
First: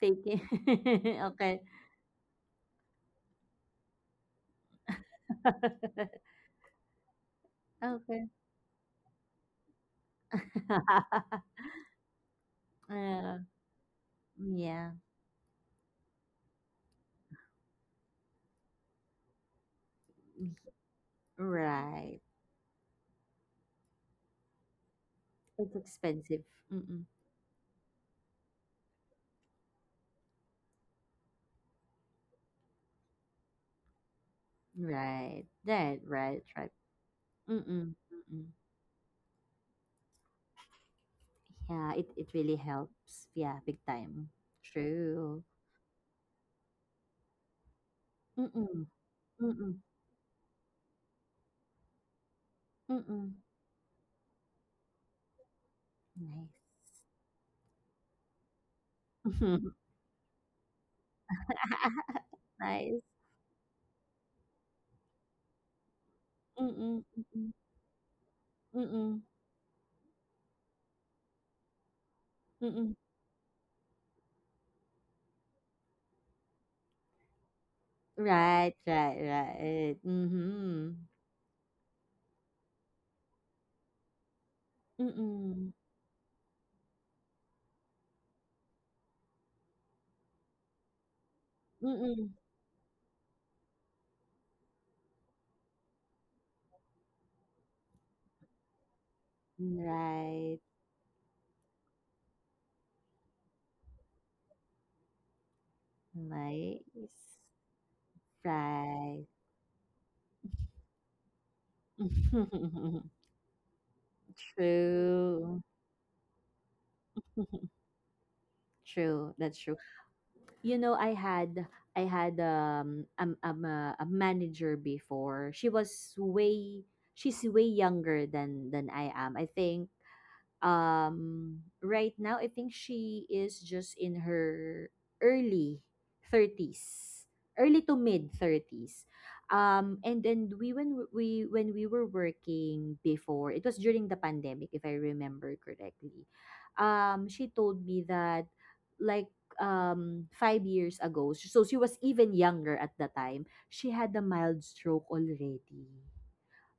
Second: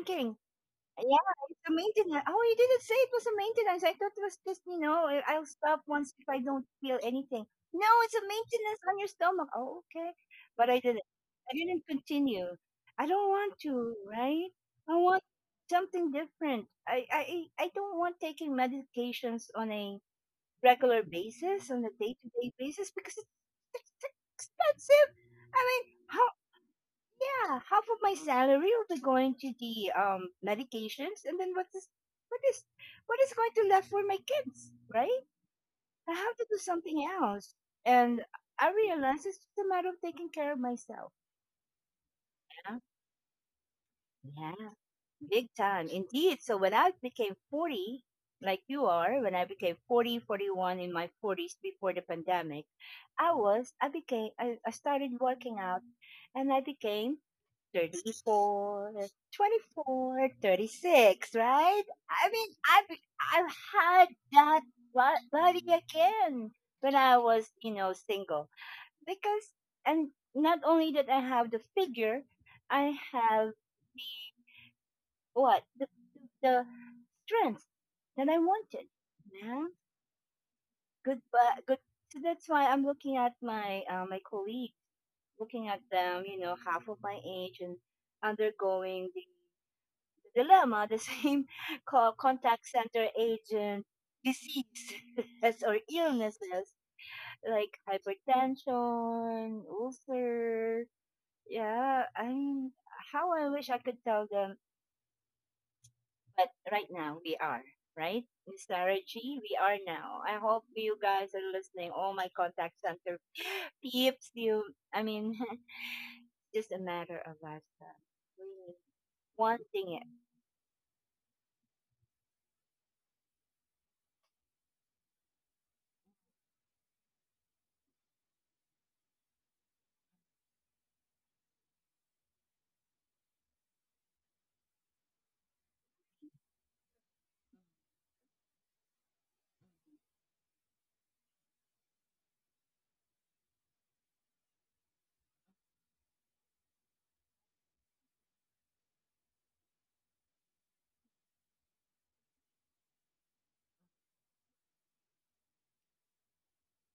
Take it. Yeah, Okay. it's a maintenance. Oh, you didn't say it was a maintenance. I thought it was just, I'll stop once if I don't feel anything. No, it's a Okay. maintenance on your stomach. Oh, okay. But I didn't. I didn't continue. I don't Uh, want to, right? I yeah. want something different. I don't want taking medications on a regular basis, on a Right. day-to-day basis, because it's expensive. I mean, It's how expensive. Mm. yeah, half of my salary will be going to the, medications, and then what is what is going to left for my kids, right? Right. I That have to do right. Right. something else, Mm. Mm. and I realize it's just a matter of taking care of myself. Yeah, it really Yeah, helps. Yeah, big time. yeah, big True. time indeed. So when I became 40, like you Mm-mm. are, when I Mm-mm. became 40, 41, in my forties before the pandemic, Mm-mm. I started working out, and I Nice. became 34, twenty four, 36, right? I mean, I've, Nice. I've had that body again when Mm-mm. I was, Mm-mm. Single. Mm-mm. Because, and not only that I have the figure, I Mm-mm. have the, what? The strength that I Right, wanted. right, Yeah. right. Mm-hmm. Good, but good. So that's why I'm looking at my colleagues, looking at Mm-mm. them, half of my age and undergoing the dilemma, the same co- Mm-mm. contact center agent disease or illnesses, like hypertension, Right. ulcer. Yeah, I mean, how I wish I could tell them, but right now we Nice. are, right? Miss Sarah Right. G, we are now. I hope you guys are listening. All my contact center peeps, you, I mean, True. it's just a matter of lifestyle. Really True. That's true. wanting it. You know, I had, I had a manager before. She was way, she's way younger than I am. I think right now, I think she is just in her early 30s, early to mid 30s. And then we, when we, when we were working before, it was during the pandemic, if I remember correctly. She told me that, like, 5 years ago, so she was even younger at the time. She had a mild stroke already,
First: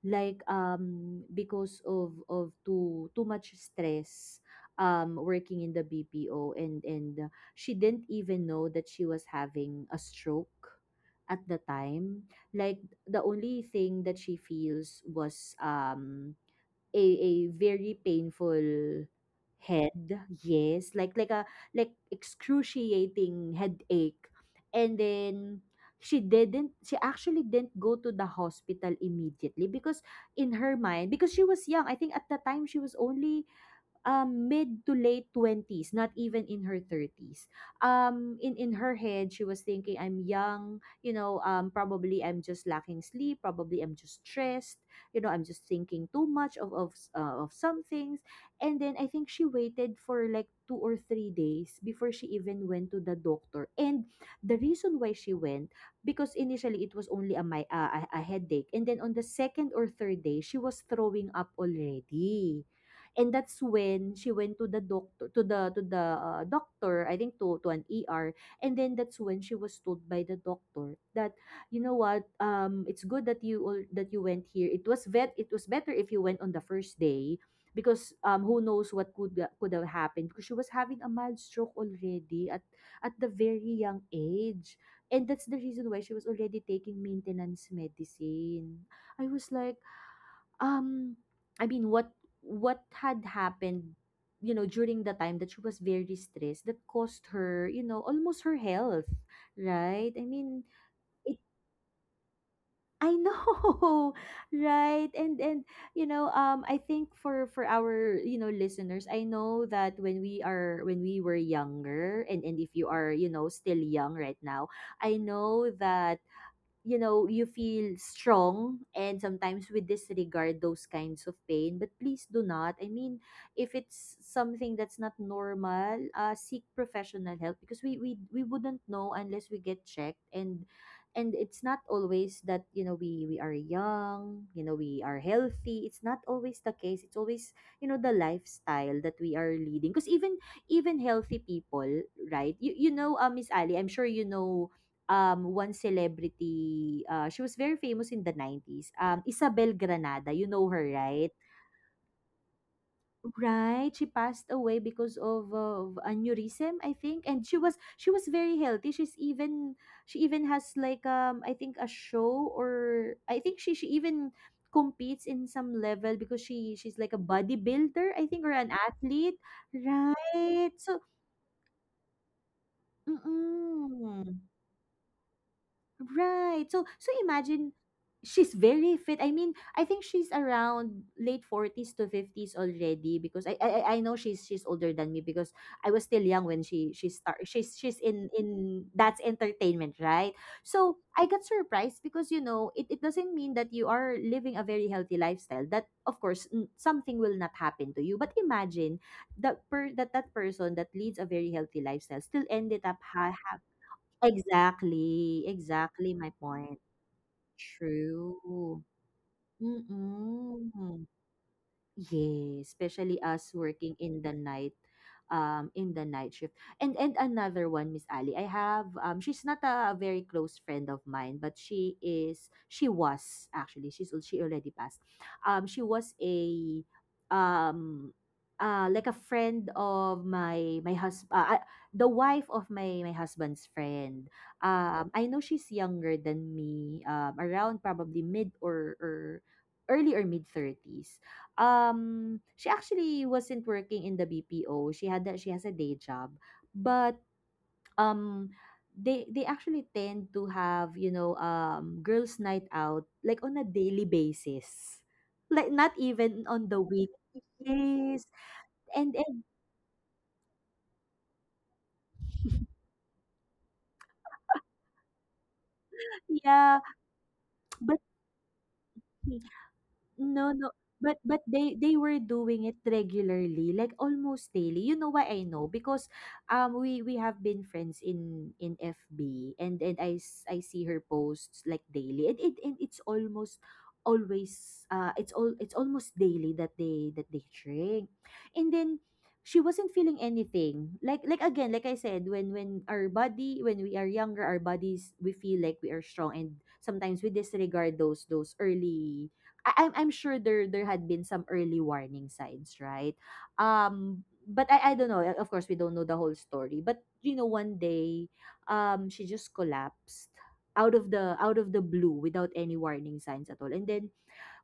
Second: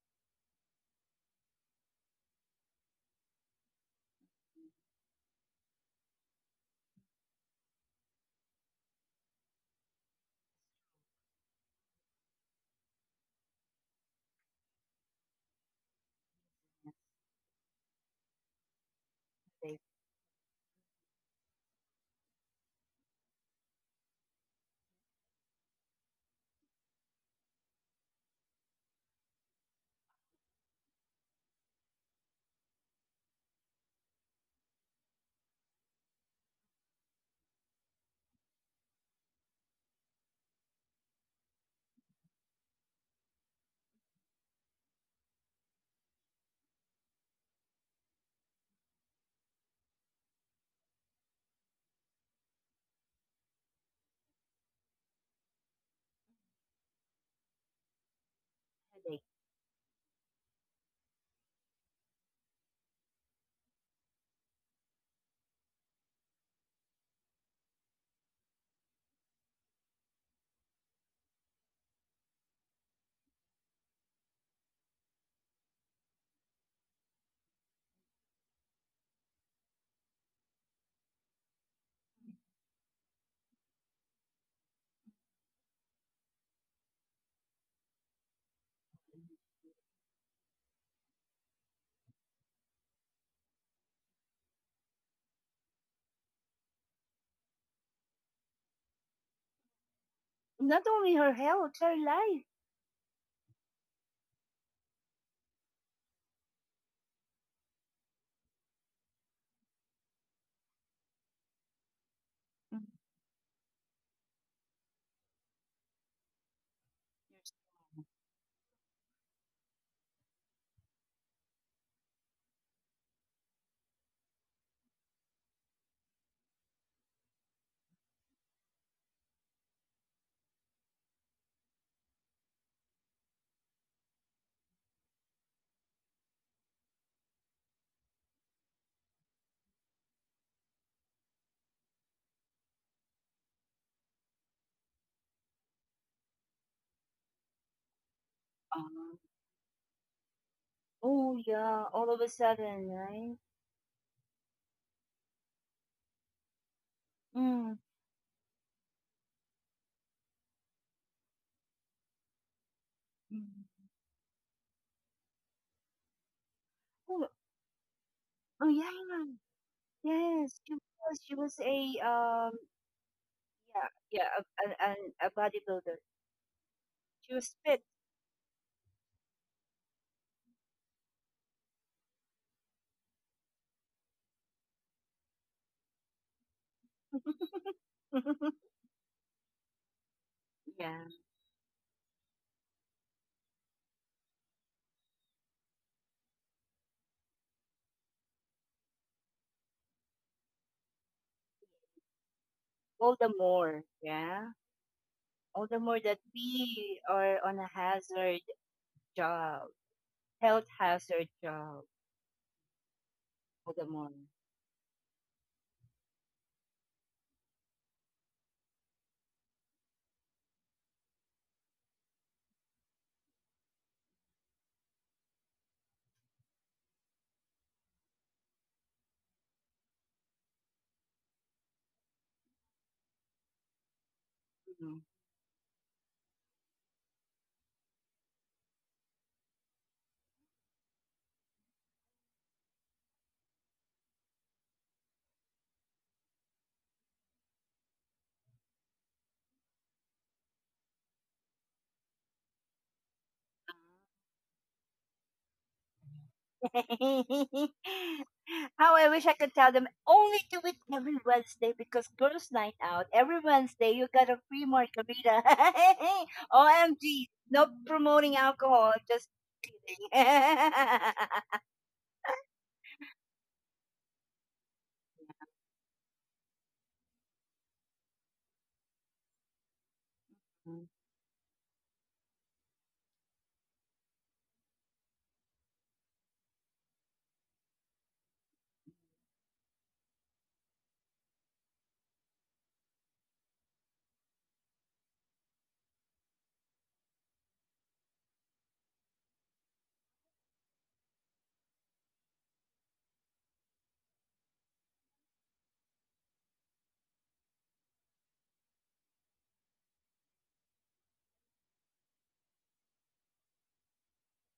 like because of too too much stress working in the BPO. And she didn't even know that she was having a stroke at the time, like the only thing that she feels was a very painful head, yes, like a like excruciating headache. And then she didn't, she actually didn't go to the hospital immediately because in her mind, because she was young. I think at the time she was only mid to late 20s, not even in her 30s. In her head, she was thinking, I'm young, you know, probably I'm just lacking sleep, probably I'm just stressed, you know, I'm just thinking too much of some things. And then I think she waited for like 2 or 3 days before she even went to the doctor. And the reason why she went, because initially it was only a, my, a headache. And then on Headache. the second or third day, she was throwing up already. And that's when she went to the doctor, to the doctor, I think, to an ER. And then that's when she was told by the doctor that, you know what, it's good that you went here. It was better if you went on the first day, because who knows what could have happened, because she was having a mild stroke already at the very young age. And that's the reason why she was already taking maintenance medicine. I was like, um, I mean, what had happened, you know, during the time that she was very stressed, that cost her, you know, almost her health, right? I mean, Not only her it. health, her life. I know, right? And you know, I think for our listeners, I know that when we were younger, and if you are still young right now, I know that, you feel strong and sometimes we disregard those kinds of pain. But please do not. I mean, if it's something that's not normal, seek professional help, because we wouldn't know unless we get checked. And it's not always that, we are young, we are healthy. It's not always the case. It's always, the lifestyle that we are leading. Because even healthy people, right? You know, Miss Ali, I'm sure you know, one celebrity, she was very famous in the 90s. Um, Isabel Granada, you know her, oh, right? yeah, all of a sudden, right? Right, she passed away because of aneurysm, I think, and she Mm. was she was very healthy. She even has like I think a show, or I think Mhm. she even competes in some level, because she's like Oh, a bodybuilder, I think, oh or an yeah, athlete, yes, she right? So, was. She was a, yeah, yeah, mm-mm. a bodybuilder. Right. So She was fit. imagine, she's very fit. I mean, I think she's around late 40s to 50s already, because I know she's older than me, because I was still young when she start she's in that's entertainment, right? Yeah. So I got surprised, because you know, it doesn't mean that you are living a very healthy lifestyle, that, of course, something will not happen to you. But imagine, that per that that person that leads a very healthy lifestyle still ended up All the more, yeah, exactly, all the more that exactly my point. we are on a hazard True. job, health Mm. hazard job. Yes, especially us All the working more. in the night, shift. And another one, Miss Ali, I have, she's not a very close friend of mine, but she is, she was actually, she's al- she already passed. She was um, like a friend of my husband, the wife of my husband's friend. Mm-hmm. I know she's younger than me, around probably mid or early or mid 30s. She actually wasn't working in the BPO. She had that She has a day job. But um they actually tend to have, girls night out like on a daily basis. Like not even on the week. Yes. How And I wish and I could tell them, only do it every Wednesday, because girls' night out every Wednesday you got a free margarita. yeah, OMG, no but promoting alcohol, just no, no. kidding. But they were doing it regularly, like almost daily. You know why I know? Because we have been friends in FB, and I see her posts like daily. And it's almost always it's all it's almost daily that they drink. And then she wasn't feeling anything. Like again, like I said, when our body when we are younger, our bodies, we feel like we are strong, and sometimes we disregard those early, I'm sure there had been some early warning signs, right? But I don't know. Of course, we don't know the whole story. But you know, one day, she just collapsed, out of the blue without any warning signs at all. And then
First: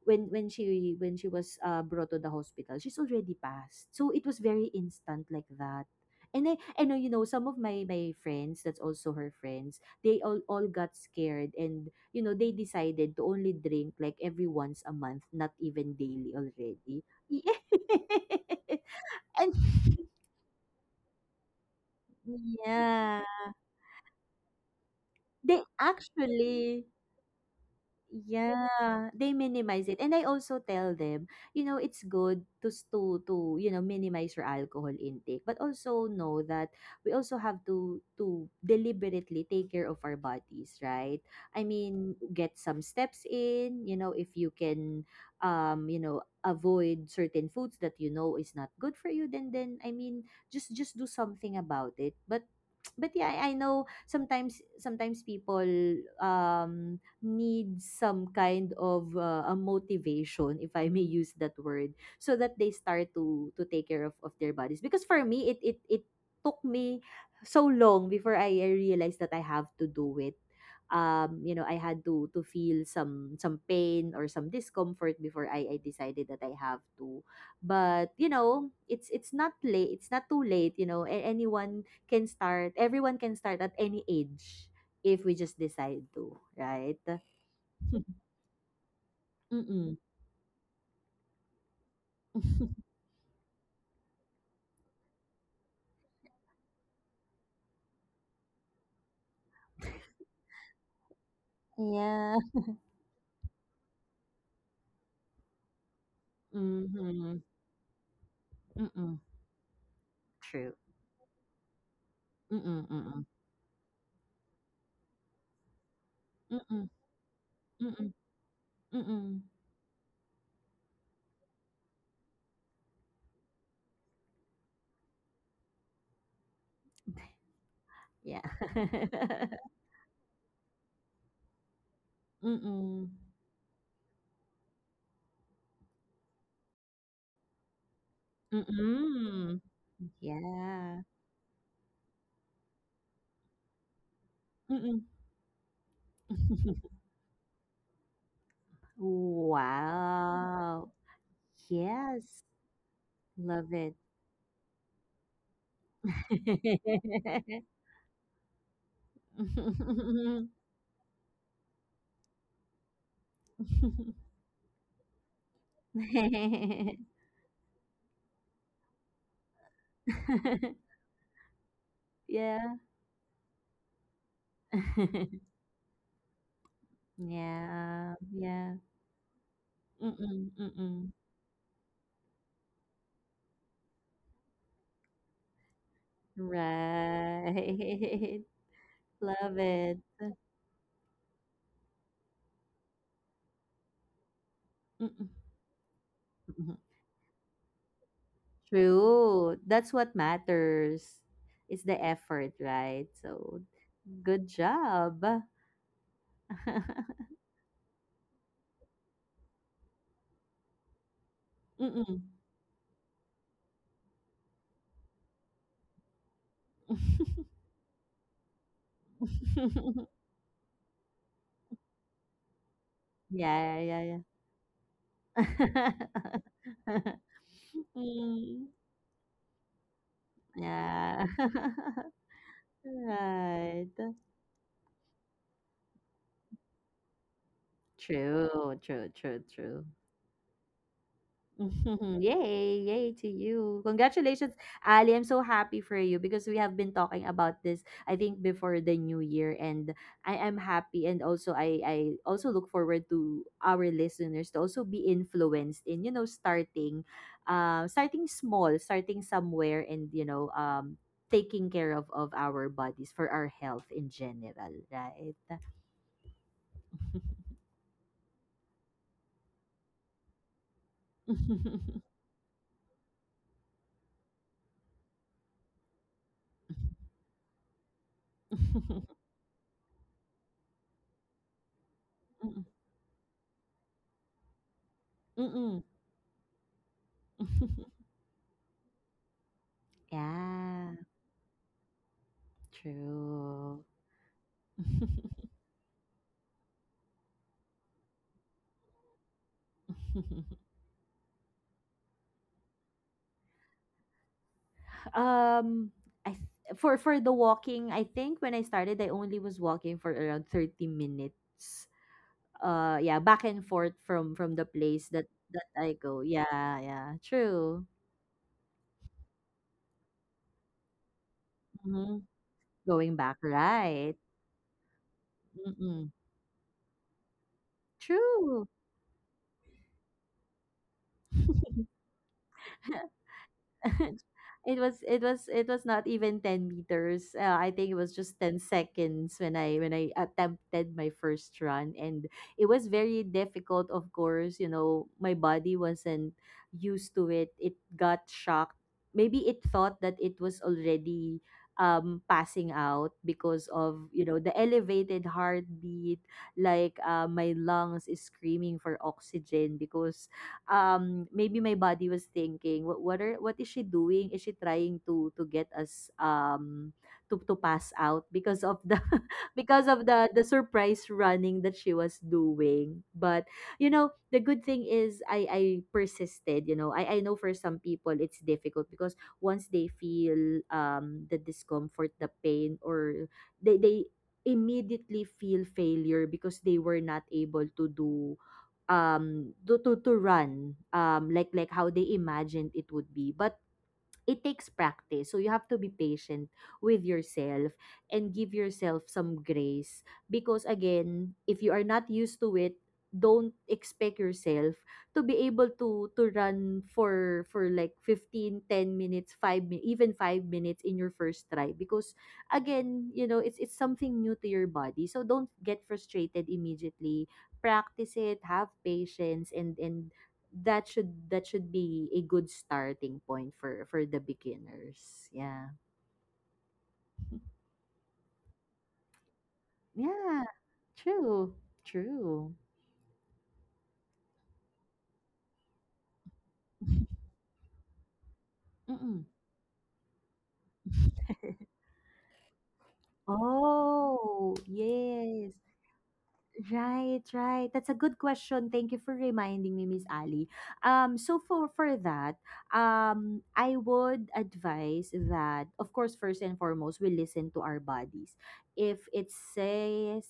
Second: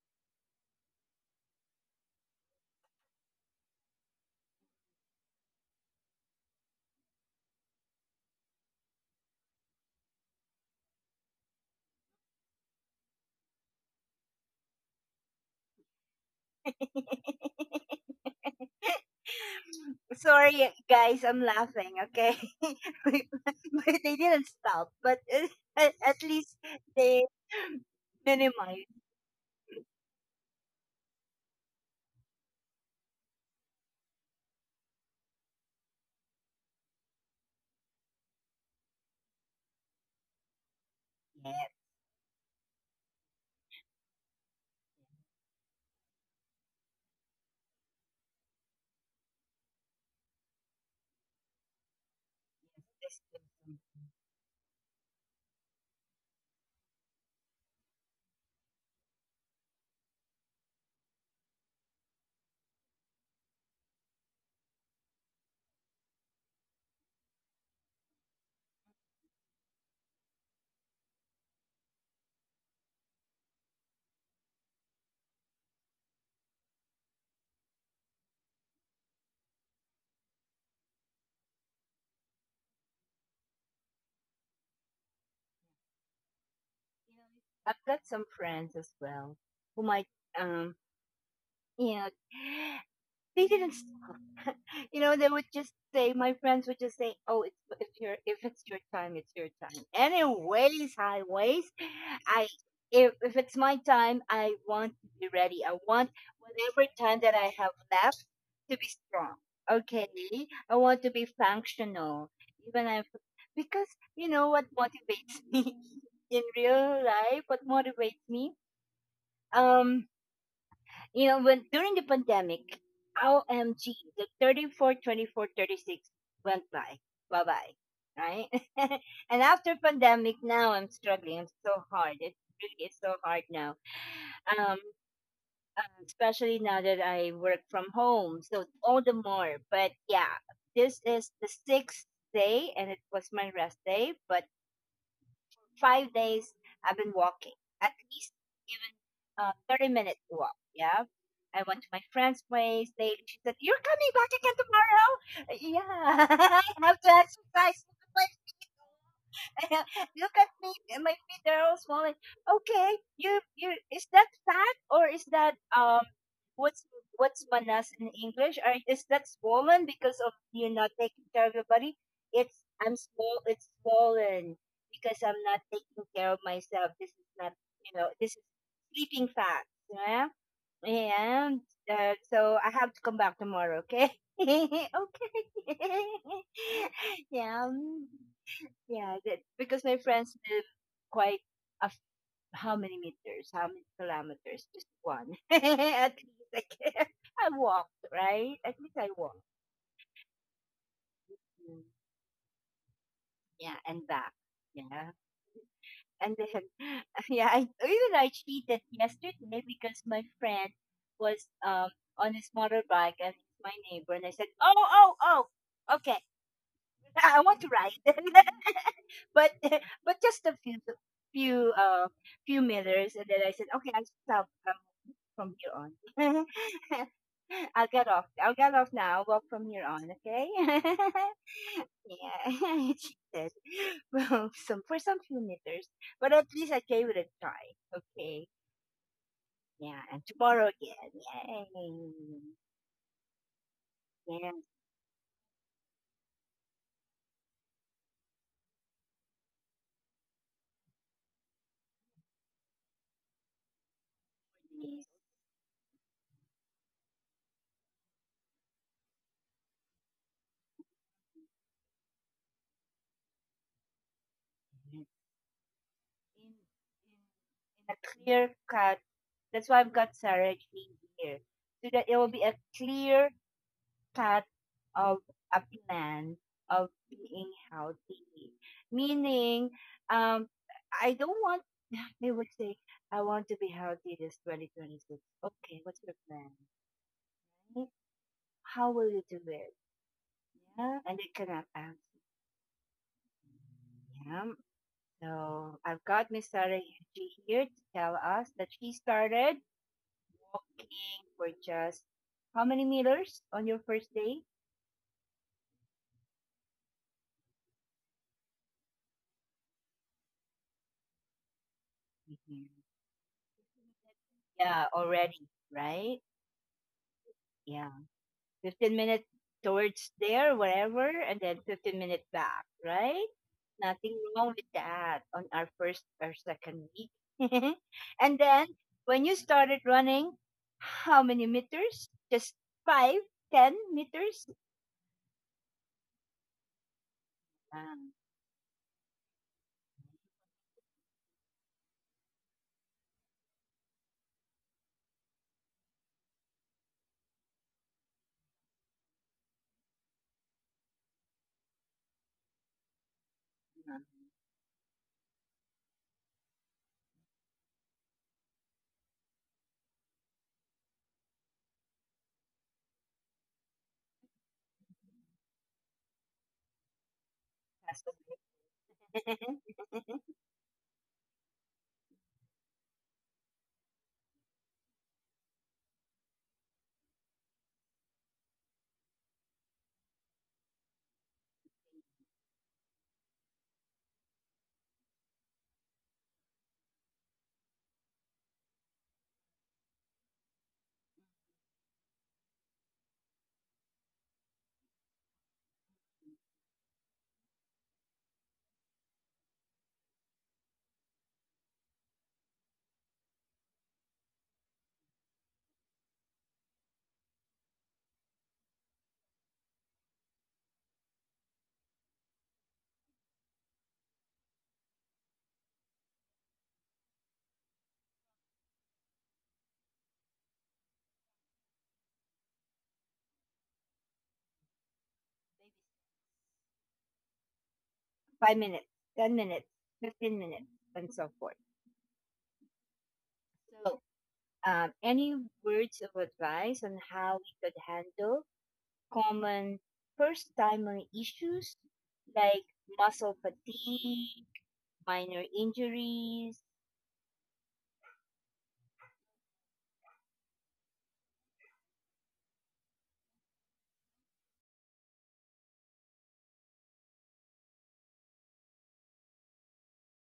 when she was, brought to the hospital, she's already passed. So it was very instant like that. And you know, some of my friends, that's also her friends, they all got scared, and, you know, they decided to only drink like every once a month, not even daily already. And Sorry, guys, I'm laughing. Okay, yeah. but they didn't stop, but They at least actually they minimized. Yeah, they minimize it. And I also tell them, you know, it's good to s- to, you know, minimize your alcohol intake, but also know that we also have to deliberately take care of our bodies, right? Yeah, I mean, get some steps in, you know, if you can, avoid certain foods that you know is not good for you, then I mean, just do something about it. But but yeah, I know, sometimes people, um need some kind of, a motivation, if I may use that word, so that they start to take care of their bodies, because for me, it took me so long before I realized that I have to do it. I had to feel some pain or some discomfort before I decided that I have to. But it's not late, it's not too late. Anyone can start, everyone can start at any age, if we just decide to, right? I've got some friends as well who might, Mm-mm. um, you know, they didn't you know, they would just say, my friends would just say, "Oh, it's if you're if it's your time, it's your time." Anyways, highways, Yeah. I if it's my time, I want to be ready. I want whatever time Mhm. that I have left to be Mm-mm. strong. Okay, True. I want to be functional, Mm-mm. even if Mm-mm. because you know what motivates me in Mm-mm. real life. What Mm-mm. motivates me? Mm-mm. Um, when during the pandemic, OMG, the 34, 24, 36 went by. Bye bye. Yeah. Right? And after pandemic, now I'm struggling. I'm so hard. It really is Mm-mm. so hard now. Um, especially now that I work from home. So all the more. Mm-mm. But yeah, this Yeah. is the sixth day and it was my rest day. But Mm-mm. 5 days I've been walking. At least, 30 minutes walk. Wow. Yeah. I went to Yes. my friend's place. She Love said, it. "You're coming back again tomorrow?" Yeah. I have to exercise. Look at me. My feet are all swollen. Okay. Is that fat, or is that, what's, what's manas in English? Or is that swollen because of you not taking care of your body? It's, Yeah. I'm swollen. It's swollen because I'm not taking care of myself. This is not, you Yeah. know, This is Yeah. sleeping fat, yeah. Mm, mm. And, so I have to come back tomorrow, okay? Okay. yeah, Right. yeah, Love it. because my friends live quite a f how many meters, how many kilometers? Just Mm. one. At least I walked, right? At least I True. walked. That's what matters. It's the Mm, effort, right? So, yeah, and good back. job. Yeah. And then, yeah, I cheated yesterday because my friend was Mm. on his motorbike and he's my neighbor, and I said, "Oh, oh, oh, okay, I want to ride." but but just a few few uh few meters, and then I said, Yeah, okay, yeah, I'll yeah. stop, from here on. Yeah. I'll get off. I'll Mm, get off now. I walk from here on, okay? yeah. Yeah, she said. Right. Well, some few meters, but at least I gave it a try, okay? True, true, true, true. Yeah, and tomorrow again. Yay! Yay! Yay to you. Yeah, Congratulations, Ali. I'm so happy for you, because we have been talking about this, I think, before the new year. And I am happy. And also, I also look forward to our listeners to also please. be influenced in, starting, starting small, starting somewhere, and, taking care of our bodies for our health in general, right? In a clear cut. That's why I've got Sarah Jane here, so that it will be a clear cut of a plan of being healthy. Meaning, um, I don't want. They would say, "I want to be healthy this 2026." Okay, Mm-mm. what's your plan? Right? How will you do it? Yeah, Yeah. and they cannot answer. True. Yeah. So I've got Miss Sarah Yuji here to tell us that she started walking for just how many meters on your first day? um I th- for the walking, I think when I started I only was walking for around 30 minutes. Mhm. Yeah, back and forth from the Yeah, place that already, I go. right? Yeah, yeah. True. Yeah. 15 minutes towards there, wherever, and then hmm 15 minutes back, Going back, right? right? Nothing wrong with that on our first Mm-mm. or second week. And then True. when you started running, how many meters? Just five, ten meters? It was not even 10 meters, I think it Um, was just 10 seconds when I attempted my first run. And it was very difficult, of course. My body wasn't used to it, it got shocked. Maybe it thought that it was already, passing out because of, the elevated heartbeat. Like, my lungs is screaming for oxygen, because, maybe my body was thinking, what is she doing, is she trying to get us, to pass that's what- out because of the because of the surprise running that she was doing. But, you know, the good thing is, I persisted. You know, I know for some people it's difficult, because once they feel, the discomfort, the pain, or they immediately feel failure because they were not able to do, to run, like how they imagined it would be. But it takes practice. So you have to be patient with yourself, and give yourself some grace, because again, if you are not used to it, don't expect yourself to be able to run for like 15, 10 minutes, even 5 minutes in your first try, because again, you know, it's something new to your body. So don't get frustrated immediately, practice it, have patience, and that should be a good starting point for the beginners. Yeah. 5 minutes, 10 minutes, 15 Yeah, minutes, and so forth. true. True. So, any words of advice on how we could handle Mm-mm. common first timer issues like muscle fatigue, Oh, minor yes. injuries, Right, right. That's a good question. Thank you for reminding me, Miss Ali. So for that, I would advise that, of course, first and foremost, we listen to our bodies. If it says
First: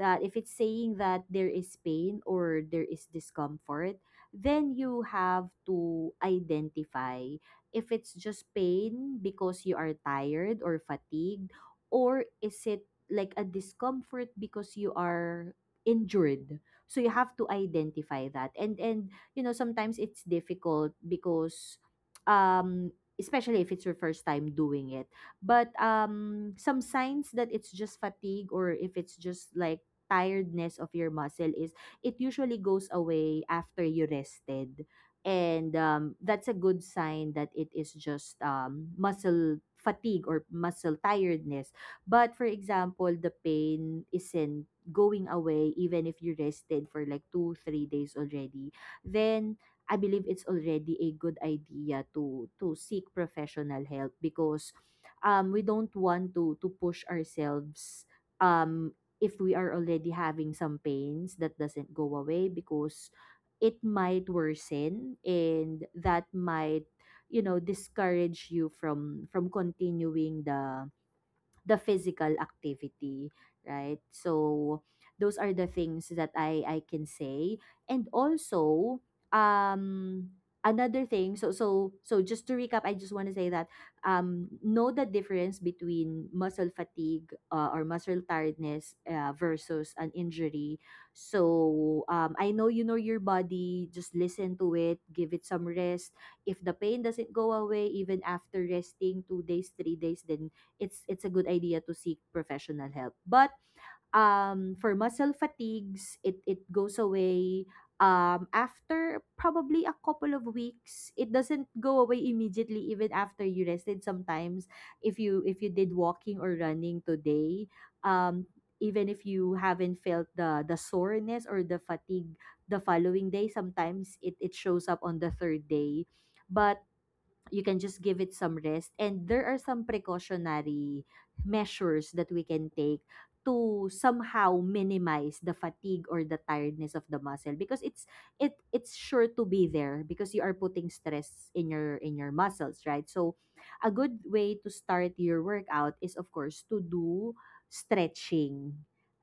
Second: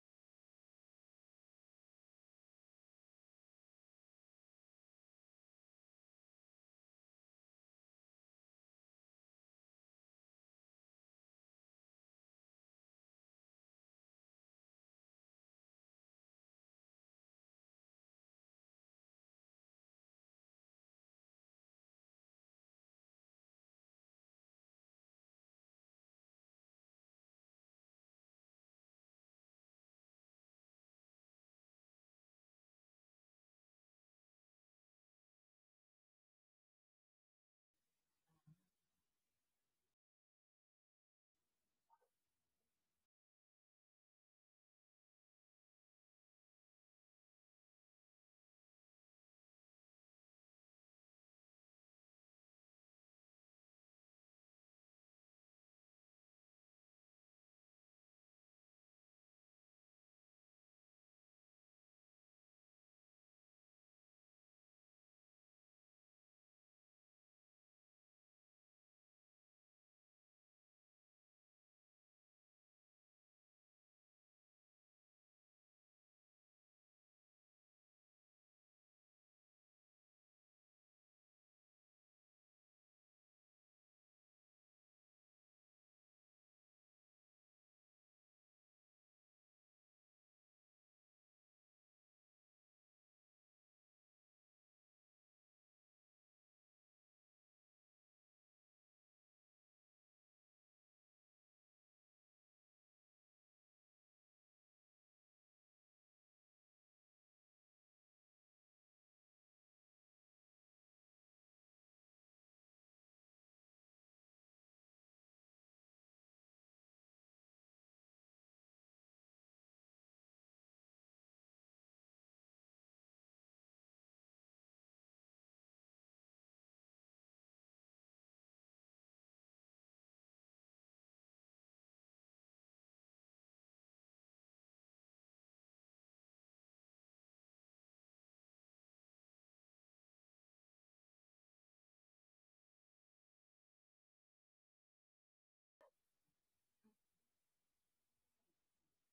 if it's saying that there is pain or there is discomfort, then you have to identify if it's just pain because you are tired or fatigued, or is it like a discomfort because you are injured. So you have to identify that. And sometimes it's difficult because um especially if it's your first time doing it. But some signs that it's just fatigue or if it's just like tiredness of your muscle is it usually goes away after you rested. And that's a good sign that it is just muscle fatigue or muscle tiredness. But for example, the pain isn't going away even if you rested for like 2 3 days already, then I believe it's already a good idea to seek professional help because we don't want to push ourselves um if we are already having some pains that doesn't go away because it might worsen and that might, discourage you from continuing the physical activity, right? So those are the things that I can say. And also, um another thing, so just to recap, I just want to say that know the difference between muscle fatigue or muscle tiredness versus an injury. So I know, you know your body, just listen to it, give it some rest. If the pain doesn't go away even after resting 2 days 3 days, then it's a good idea to seek professional help. But for muscle fatigues, it goes away after probably a couple of weeks. It doesn't go away immediately, even after you rested. Sometimes, if you did walking or running today, um, even if you haven't felt the soreness or the fatigue the following day, sometimes it shows up on the third day. But you can just give it some rest, and there are some precautionary measures that we can take to somehow minimize the fatigue or the tiredness of the muscle because it's sure to be there because you are putting stress in your muscles, right? So a good way to start your workout is of course to do stretching.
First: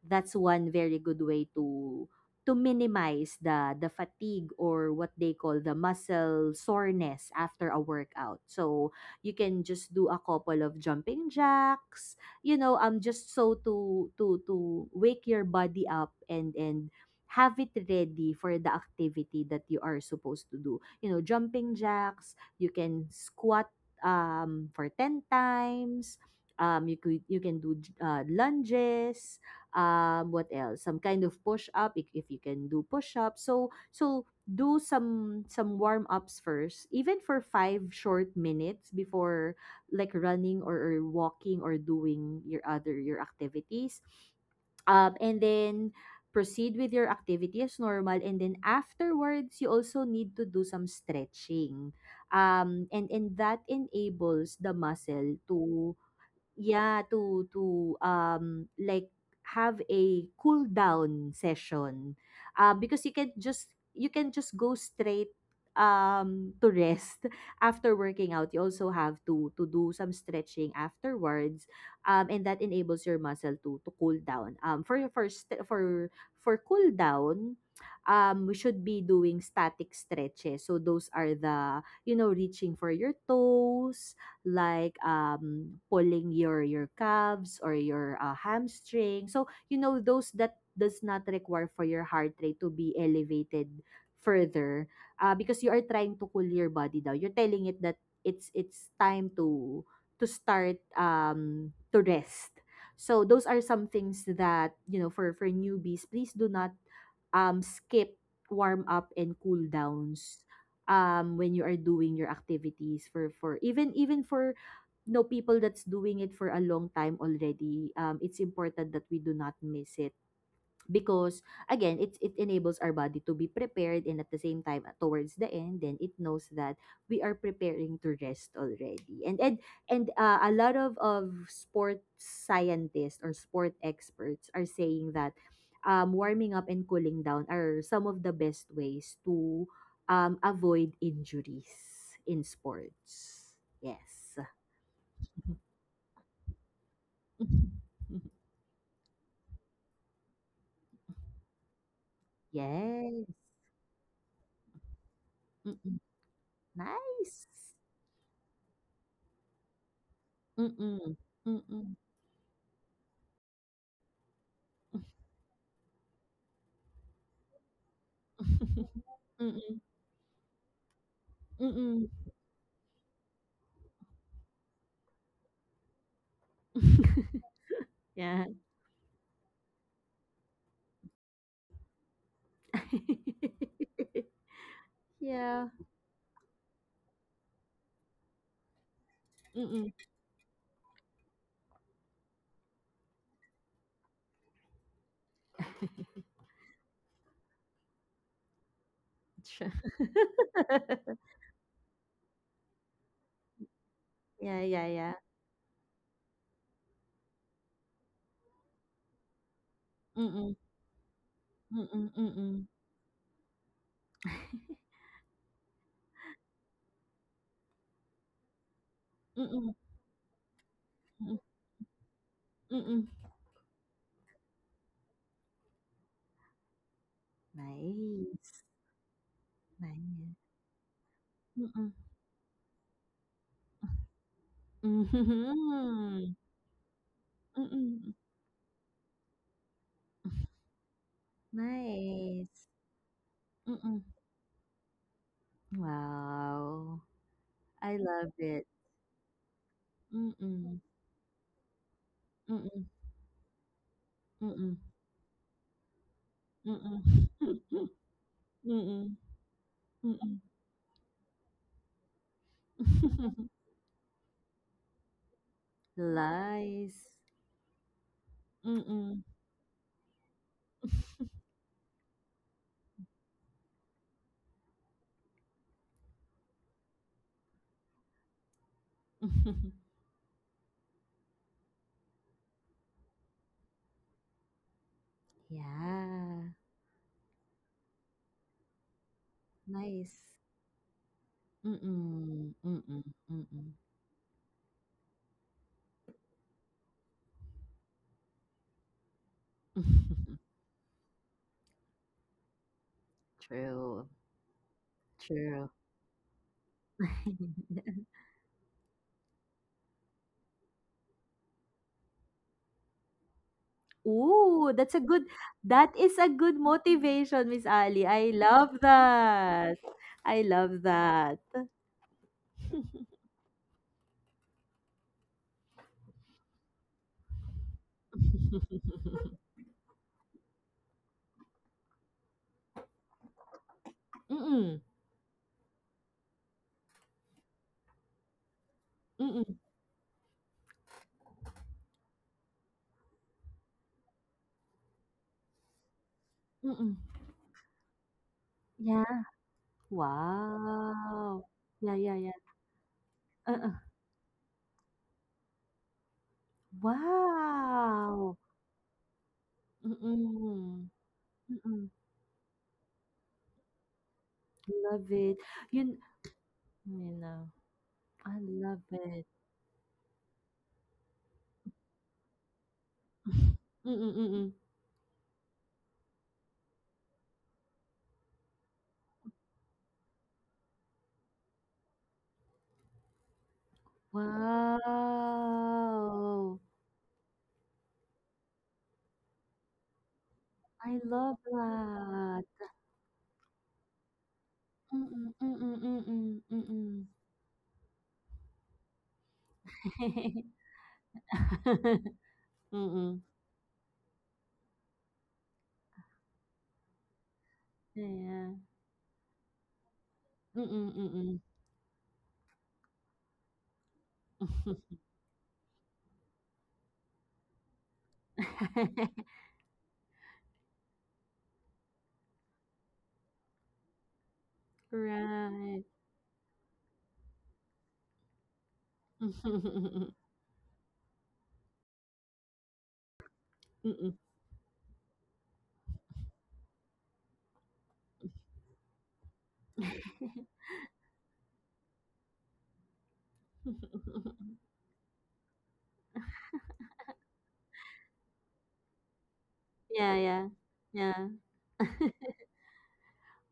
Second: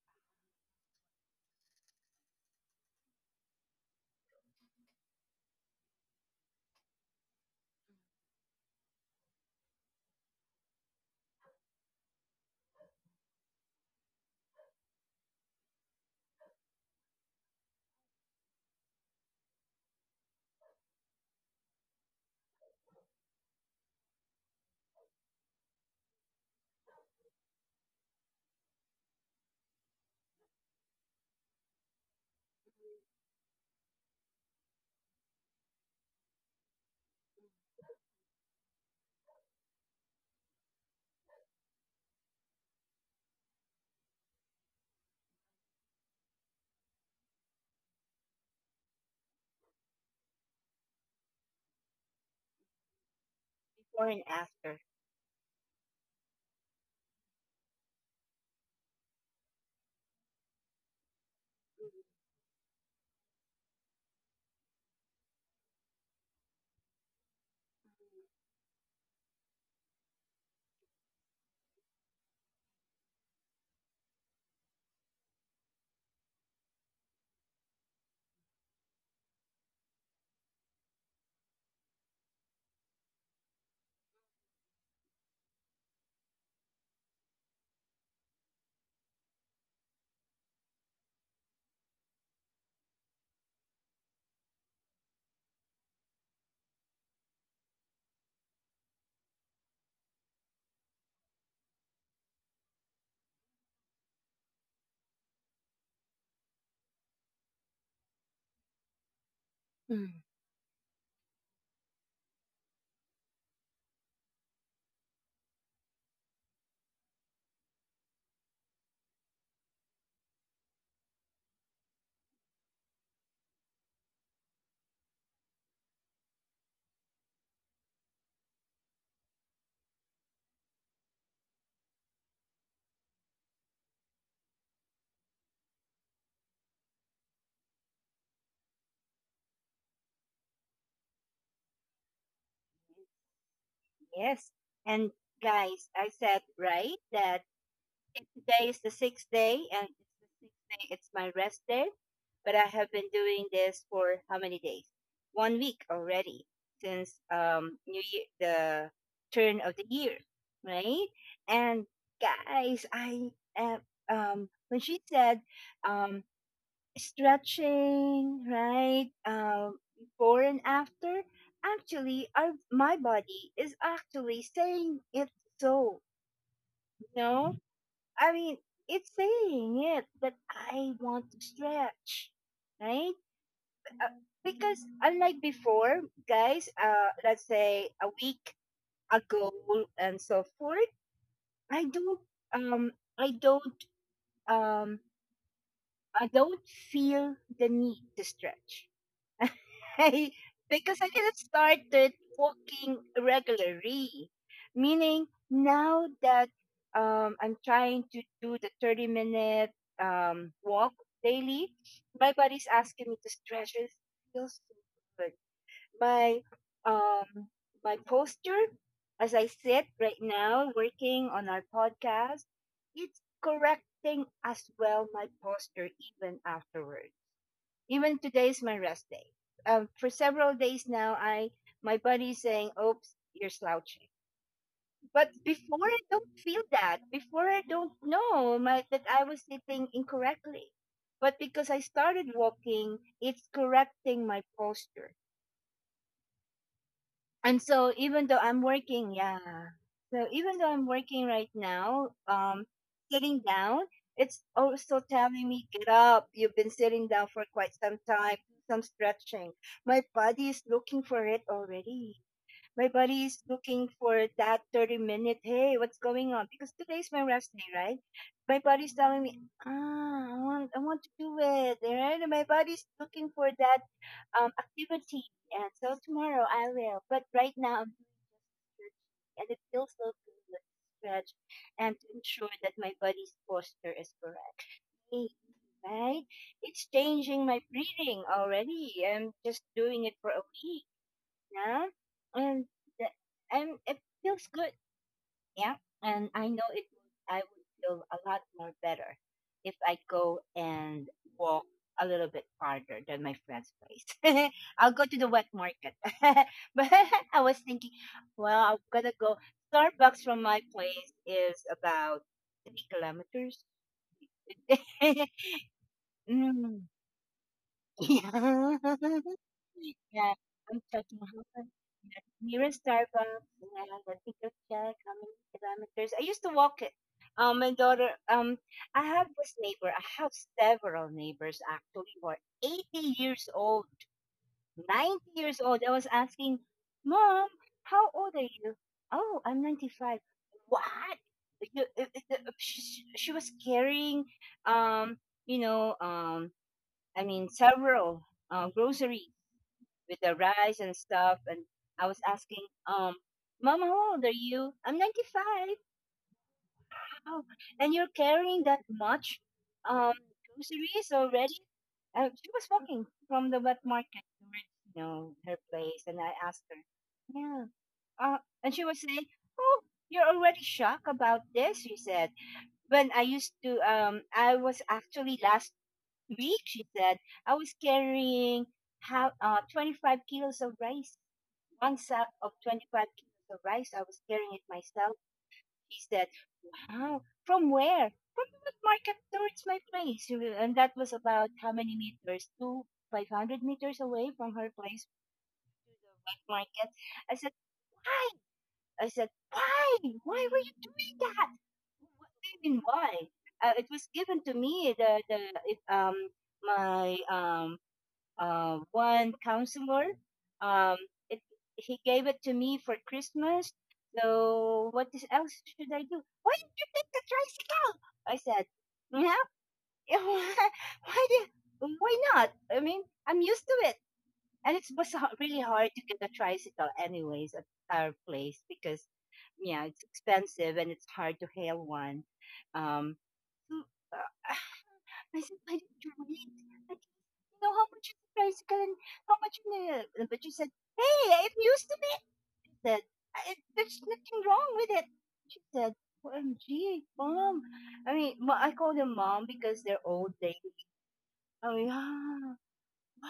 That's one very good way to minimize the fatigue or what they call the muscle soreness after a workout. So you can just do a couple of jumping jacks, you know, just so to wake your body up and have it ready for the activity that you are supposed to do. You know, jumping jacks, you can squat for 10 times. You can do lunges. What else? Some kind of push up if you can do push up. So do some warm ups first, even for 5 short minutes before like running or walking or doing your other your activities. And then proceed with your activity as normal, and then afterwards you also need to do some stretching and that before and enables the after? muscle to, yeah, to like have a cool down session because you can just go straight to rest after working out. You also have to do some stretching afterwards. And that enables your muscle to cool down. For for for cool down, we should be doing static stretches, so those are the, you know, reaching for your toes, like pulling your calves or your hamstring. So you know, those that does not require for your heart rate to be elevated further, because you are trying to cool your body down. You're telling it that it's time to start, to rest. So those are some things that, you know, for newbies, please do not skip warm up and cool Mm. downs when you are doing your activities for even for no people that's doing it for a long time already. It's important that we do not miss it because again, it enables our body to be prepared, and at the same time, towards the end, then it knows that we are preparing to rest already. And and and uh, a lot of sport scientists or sport experts are saying that warming up and cooling down are some of the best ways to avoid injuries in sports. Yes. Yes. And guys, I said, right, that and today is the sixth day, and it's the sixth day. It's my rest day, but I have Yes. been doing this for how many days? One Mm-mm. week already since Nice. New Year, the turn of the year, Mm-mm. right? Mm-mm. And guys, I am when she said um stretching, right? Mm, Before and after. mm. Actually, our my body is actually saying it so. No, I Yeah. mean, it's saying it that I want to stretch, right? Because Yeah. unlike before, guys, let's say a week Mm, ago and so forth, I don't, um, I don't, um, I don't feel the need to stretch. true. I, because I just started walking regularly, Yeah, yeah, yeah. meaning now that I'm trying to do the 30 minute Mm, mm, walk daily, my mm. body's asking me to stretch. It feels so good. My um, my posture Mm, as I mm, sit right now working on our podcast, mm. it's correcting as well my posture even afterwards. Even Nice. today is my rest day. For Nice. several days now, I Mm. my body's saying, "Oops, you're slouching." But before I Mhm. don't feel that. Before I Mm. don't know my, that I was sitting incorrectly. But because I started Nice. walking, it's Mm. correcting my posture. Wow. And I so love even it. though I'm working, yeah. Mm. So Mm. even though I'm working right now, Mm. sitting down, it's Mm. also telling me, get up. You've been sitting down for Mm. quite some time. Do some Mm. stretching. Mm. My body is looking for it already. My body is looking for that 30 minute. Hey, what's going on? Because Lies. today's my rest day, right? My Mm-mm. body's telling me, ah, I want to do it. Right? And my body's looking for that activity. And so tomorrow I will. But right now I'm doing just stretching, and it feels so good to stretch and to ensure that my body's posture is correct. Right? Yeah. It's changing my breathing already. I'm just Nice. doing it for a week now, Mm-mm. and Mm-mm. the, Mm-mm. I'm, it feels good. Yeah. And I would feel a lot more better if I go and walk a little bit farther than my friend's True. place. I'll go to the wet True. market. But I was thinking, well, I'm going to go. Starbucks from my place is about 3 kilometers. Ooh, that's a good, that is a good Mm. motivation, Miss Ali. Yeah. I love that. Yeah, I I'm love talking about that. the nearest Starbucks and the ticket check, how many kilometers. I used to walk it. My daughter, I have this neighbor. I have several neighbors actually who are 80 years old, Mm-mm. 90 years old. I was asking, Mom, how old are you? Oh, I'm Mm-mm. 95. What? You, uh, uh, she was carrying, um, you know, Mm-mm. I mean, several Yeah. groceries with the rice and stuff. Wow. And Yeah, I yeah, was yeah. asking, Uh-uh. Mom, how old are you? I'm 95. Wow. And you're Wow! carrying that much um, Mm, groceries already? mm. And she was walking from the wet market towards, you Love it. know, her You place. And I asked you her, know, yeah. I love Uh, it. and she was saying, oh, you're already shocked about this, she said. Mm, When I mm. used to, I was actually last week, she said, I was carrying how, 25 kilos of rice, one sack of 25 kilos of rice. I was carrying it myself. He Wow! said, Wow, from where? From the market towards my place. I And love that was about how that. many meters? Two, 500 meters away from her Mm, place mm, mm, to mm, the wet mm. market. I said, Why? I said, Why? Why were you doing that? What do you Mm. mean, why? It was given to me, the, it, my Yeah. One counselor. Mm, Um, mm. it, he gave it to me for Christmas. So what is, else should I do? Why did you take the tricycle? I said, yeah, why did, why not? I mean, I'm used to it. And it was Right. really hard to get a tricycle anyways at our place because, yeah, it's expensive and it's hard to hail one. Um, Mm. so, uh, I said, why did you wait? I so how much is the price again? How much in the... but she said, hey, it used to be that. I, there's nothing wrong with it. She said, OMG, mom. I mean, I call them mom because Yeah, they're yeah. old lady. Yeah. I mean, ah,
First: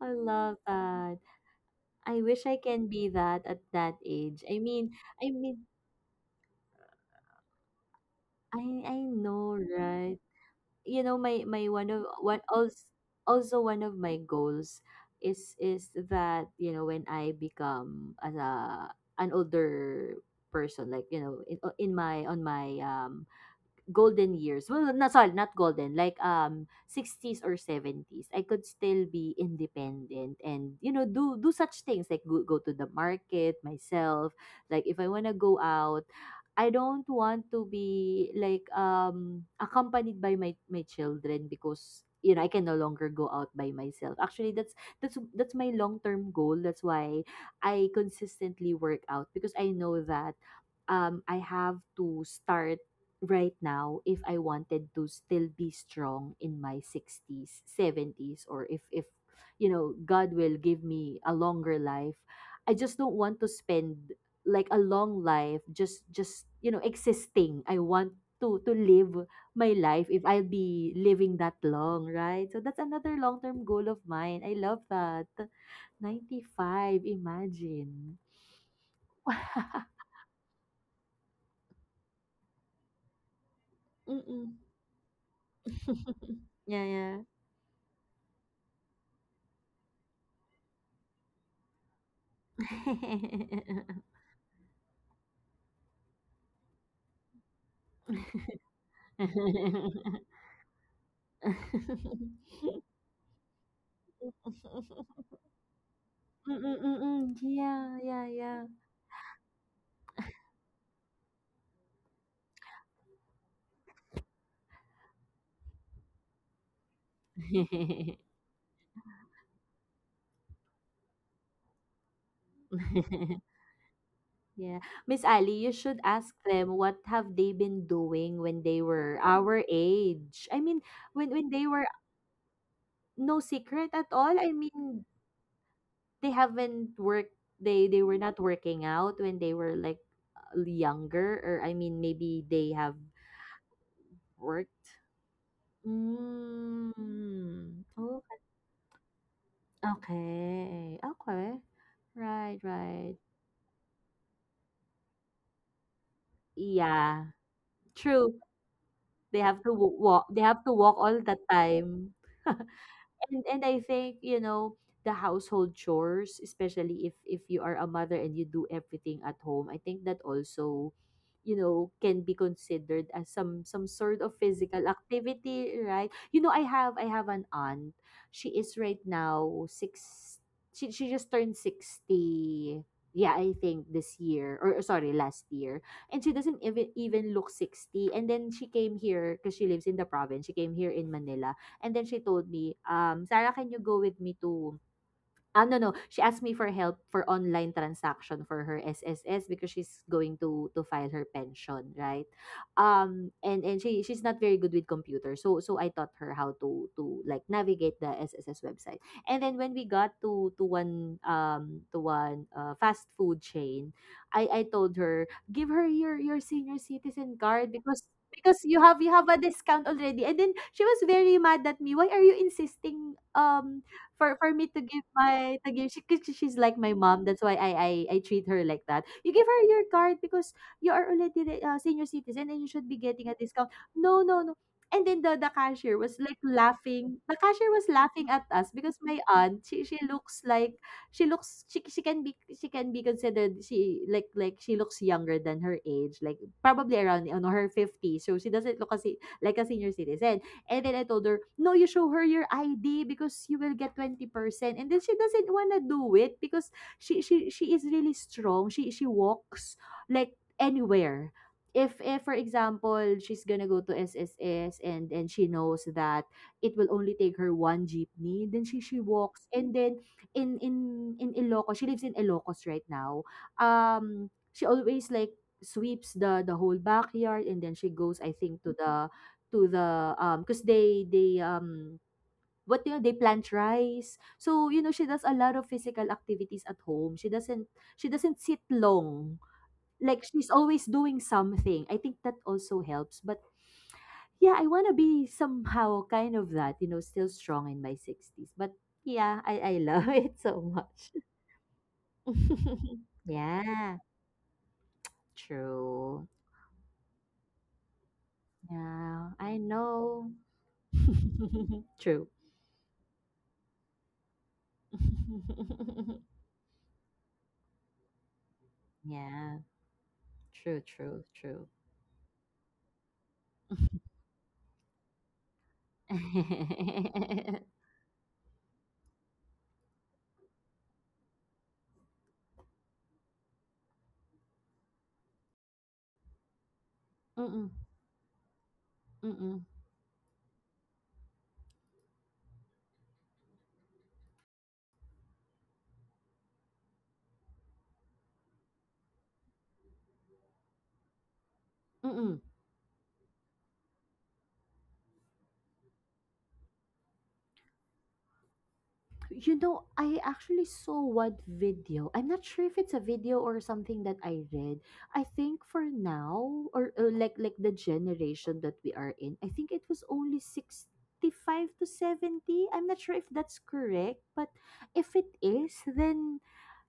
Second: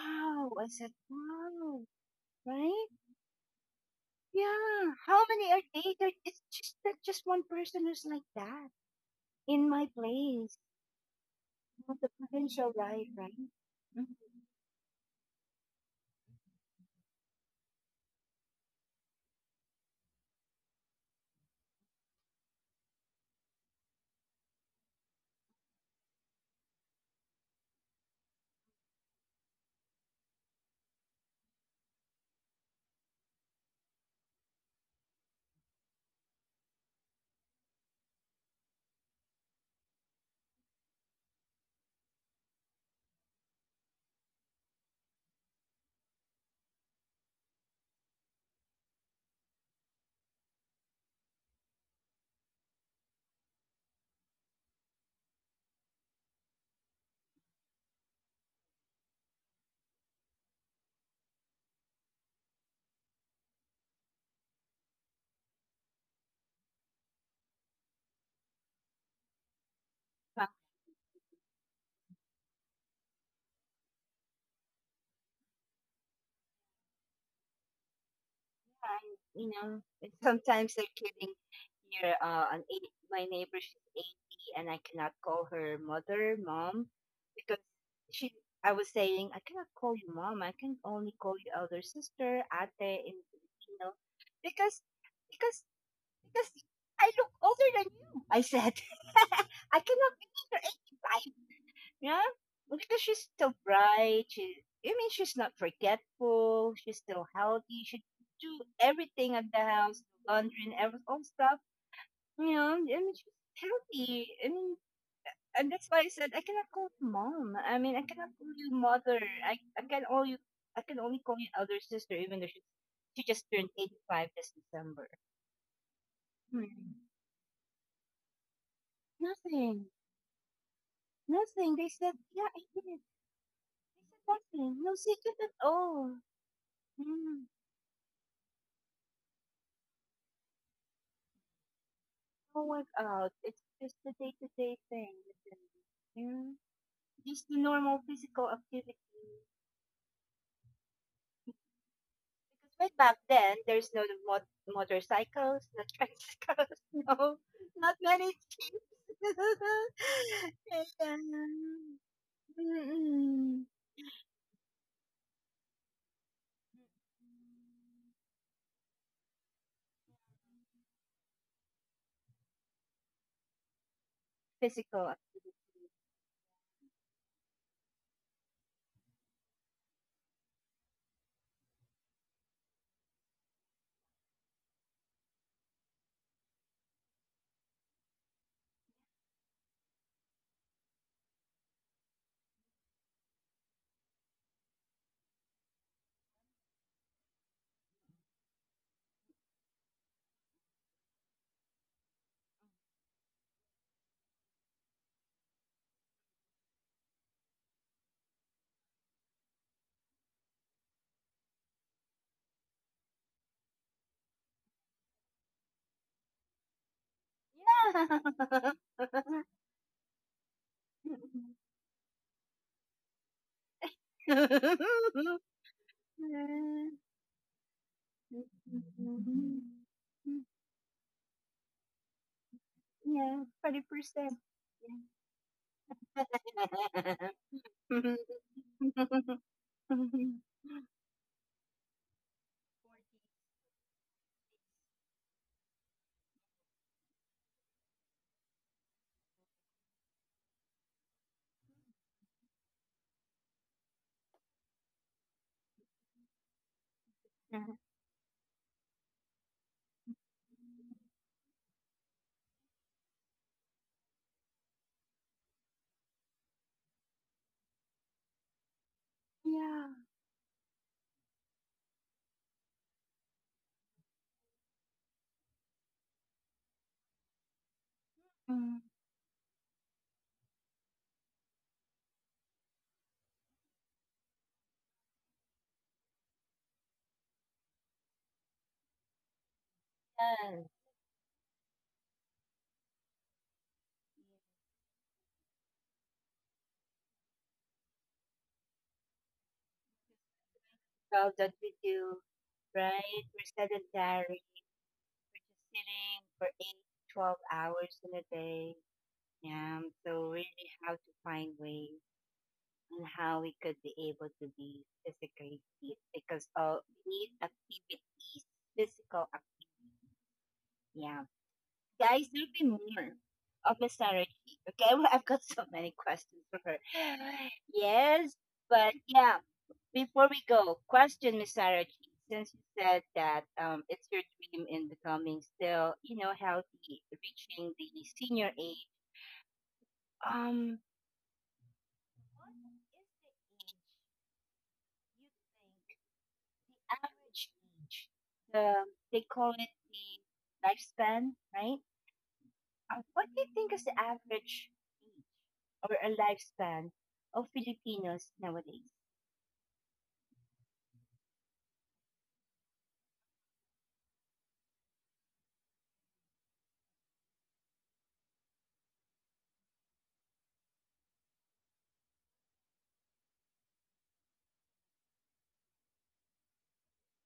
I love I said, that. wow, I wish I right? can be that at that age. I Yeah. mean, How I many are mean, they? There, it's just that just one person who's like that I know, in my right? place. You know, my Not one the of one provincial also life, right? also one of Mhm. my goals is that, you know, when I become as a an older person, like, you know, in my on my golden years. Well, not sorry, not golden, like 60s or 70s. I could still be independent and you know do do such things like go, go to the market myself. Like if I want to go out, I don't want to be like accompanied by my my children because, you know, I can no longer go out by myself. Actually, that's my long-term goal. That's why I consistently work out because I know that I have to start right now if I wanted to still be strong in my 60s, 70s, or if, you know, God will give me a longer life, I just don't want to spend like a long life just, you know, existing. I want to live my life if I'll be living that long, right? So that's another long-term goal of mine. I love that. 95, imagine. Time, you know, and sometimes they're kidding here. An eight, my neighbor, she's 80, and I Mm-mm. cannot call her mother, mom, because Yeah, she, I was saying, I cannot call you mom. I can only call you elder sister, ate in Filipino, yeah. because, because, because I look older than you, I Mm, said. I cannot picture 85. Yeah, because she's still bright. She, I mean, she's not forgetful. She's mm, still mm. healthy. She Yeah, do yeah, yeah. everything at the house, laundry and every all stuff. You know, I mean, she's healthy. I mean, and that's why I said I cannot call you mom. I mean, I cannot call you mother. I, I can only I can only call you elder sister, even though she just turned 85 this December. Yeah. Miss Ali, you should Hmm. ask them what have they been doing when they were Nothing. our age. I mean, when Nothing. They they were, said, yeah, I did. no secret at all. Exactly. I No mean, secret at all. they haven't Mm. worked, they were not working out when they were like younger, or I mean maybe No they have workout. It's just the day to worked. day thing, literally. Mm. Mm. Just the normal Oh, physical activity. okay, okay. Right, Because right right. back then, there's no mot- motorcycles, no tricycles, Yeah, no, not true. many things. They have to walk. They have to walk all the And, time. And Mm-mm. I think, you know, the household chores, especially if you are a mother and you do everything at home, I think that also, you know, can be considered as some sort of physical Physical ac- activity, right? You know, I have an aunt. She is right now six. She just turned 60. Yeah, I think this year or, sorry, last year. And she doesn't even look 60. And then she came here because she lives in the province. She came here in Manila. And then she told me, "Sarah, can you go with me to—" Ah, no, no. She asked me for help for online transaction for her SSS because she's going to file her pension, right? And she's not very good with computers, so I taught her how to like navigate the SSS website. And then when we got to one to one fast food chain, I told her, give her your senior citizen card, because you have a discount already. And then she was very mad at me. Why are you insisting for me to give my to give she, 'cause she's like my Yeah. mom, that's why I treat Yeah, her like that. You give her your card because you are already the, senior citizen and you should be getting a discount. No, no, 40%. no. And then the cashier was like laughing, Yeah. the cashier was Mm. laughing at us because my aunt, she looks like, she looks she, she can be considered she like she looks younger than her age, like probably around, you know, her 50, so she doesn't look as like a senior citizen. And then I told her, no, you show her your ID because you will get 20%. And then she doesn't want to do it because she is really strong. She walks like anywhere. If for example she's gonna go to SSS and she knows that it will only take her one jeepney, then she walks. And Yes. then in Ilocos, she lives in Ilocos right now, she always like sweeps the whole backyard, and then she goes, I think, to the because they what do you, they plant rice. So, you know, she does a lot of physical activities at home. She doesn't, she doesn't sit long, like she's always doing something. I think that also helps. But yeah, I want to be somehow kind of that, you know, still strong in my 60s. But yeah, I love it so much. Well, that we do, right? We're Yeah, sedentary, true. sitting for eight, 12 hours in a day. Yeah, I Yeah, know. so really how to find ways True. and how we could be able to be physically fit because all we need activities, physical Yeah. activities. True, true, Yeah, true. guys, there'll be more of Miss Sarah G. Okay, I've got so many questions for her. Mm-mm, Yes, but yeah, before we go, question Miss Sarah G. Since you said that it's your dream in becoming still, you know, healthy, reaching the mm-mm, senior age, mm-mm. um, what is the age you think the average age? The they call it the lifespan, right? What do you think is the average age or a lifespan of Filipinos nowadays? You know, I actually saw one video. I'm not sure if it's a video or something that I read. I think for now, or like the generation that we are in, I think it was only 65 to 70. I'm not sure if that's correct, but if it is, then,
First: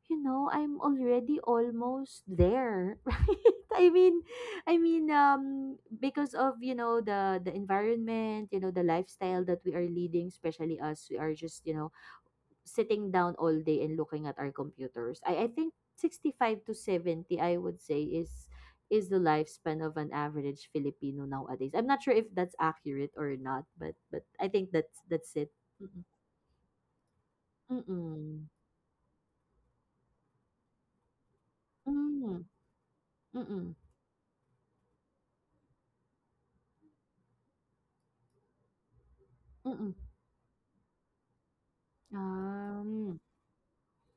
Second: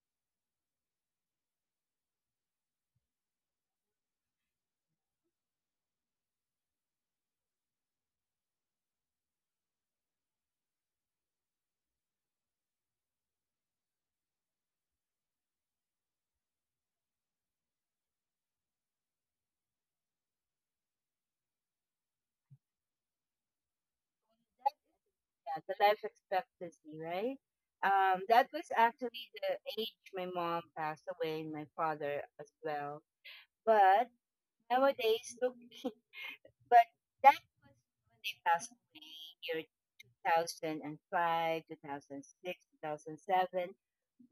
you know, I'm already almost there, right? I mean, because of, you know, the environment, you know, the lifestyle that we are leading, especially us, we are just, you know, sitting down all day and looking at our computers. I think 65 to 70, I would say, is the lifespan of an average Filipino nowadays. I'm not sure if that's accurate or not, but I think that's it. Yeah, the life Mm-mm. expectancy, right? That Mm-mm. was actually the age my mom passed away and my father as Mm-mm. well. Mm-mm. But nowadays, look, but that was when they passed away, year Mm-mm. 2005, 2006, Um, 2007.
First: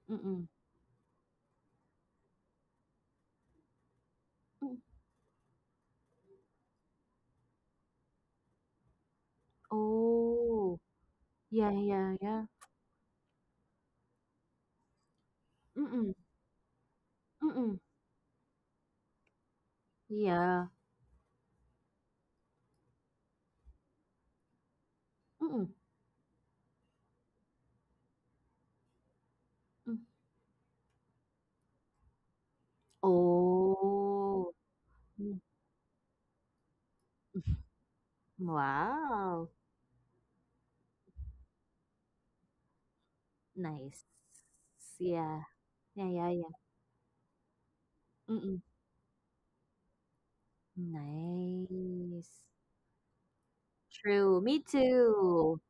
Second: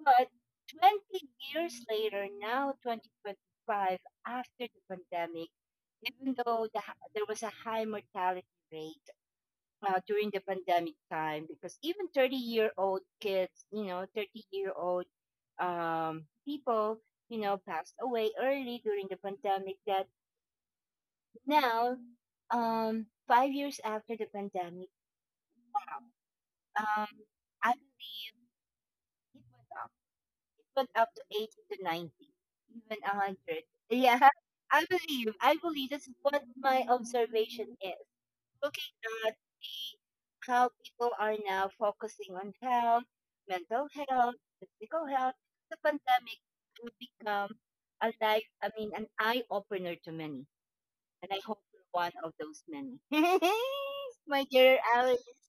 But mm-mm. 20 years later, now 2025, after the Mm. pandemic, even though the, h- there was a high mortality rate during the Oh, pandemic time yeah, because even yeah, 30 yeah. year old kids, you know, 30-year-old Mm-mm. People, you know, Mm-mm. passed away early during the pandemic. That Yeah. now, 5 years after the pandemic, Mm-mm. um, I believe it went up. Mm. It went up to 80 to 90, even 100. Yeah, Oh. I believe. Mm. I believe that's what my observation is. Looking at Wow. the, how people are now focusing on health, mental Nice. health, physical health, Yeah. the Yeah, yeah, pandemic yeah. will become a life, Mm-mm. I mean, an eye opener to many. And I hope you're one Nice. of those many. True. Me My dear Alice, too.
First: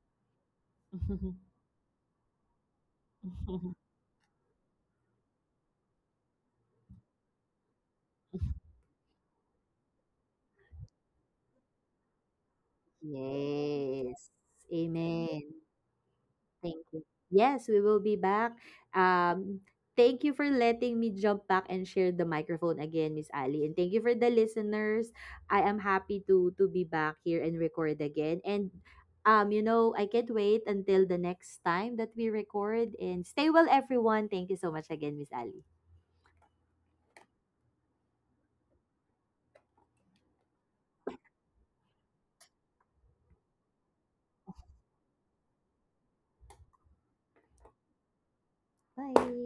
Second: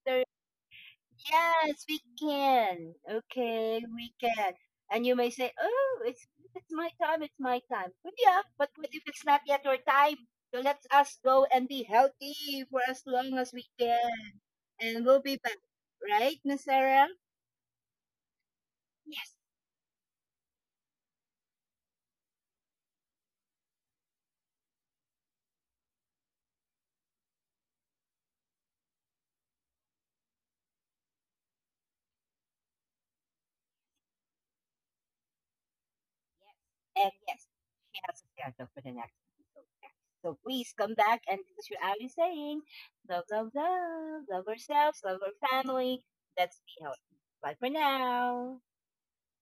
yes, we can. Okay, we can. And you may say, "Oh, it's my time. It's my time." But yeah, but what if it's not yet your time? So let us go and be healthy for as long as we can, Yes. and we'll be back, Amen. right, Miss Thank Sarah? you. Yes, we will be back. Yes, Um, Thank you for letting me jump back and share the microphone again, Miss Ali. And thank you for the listeners. I am happy to be back here and record again. And you know, I can't wait until the next time that we record. And stay well, everyone. Thank you so much again, Miss Ali. yes, and yes. She has a schedule for the next episode. So please come back and this is your Ali saying, love, love, love, love ourselves, love our family. Let's be healthy. Bye for now. Bye.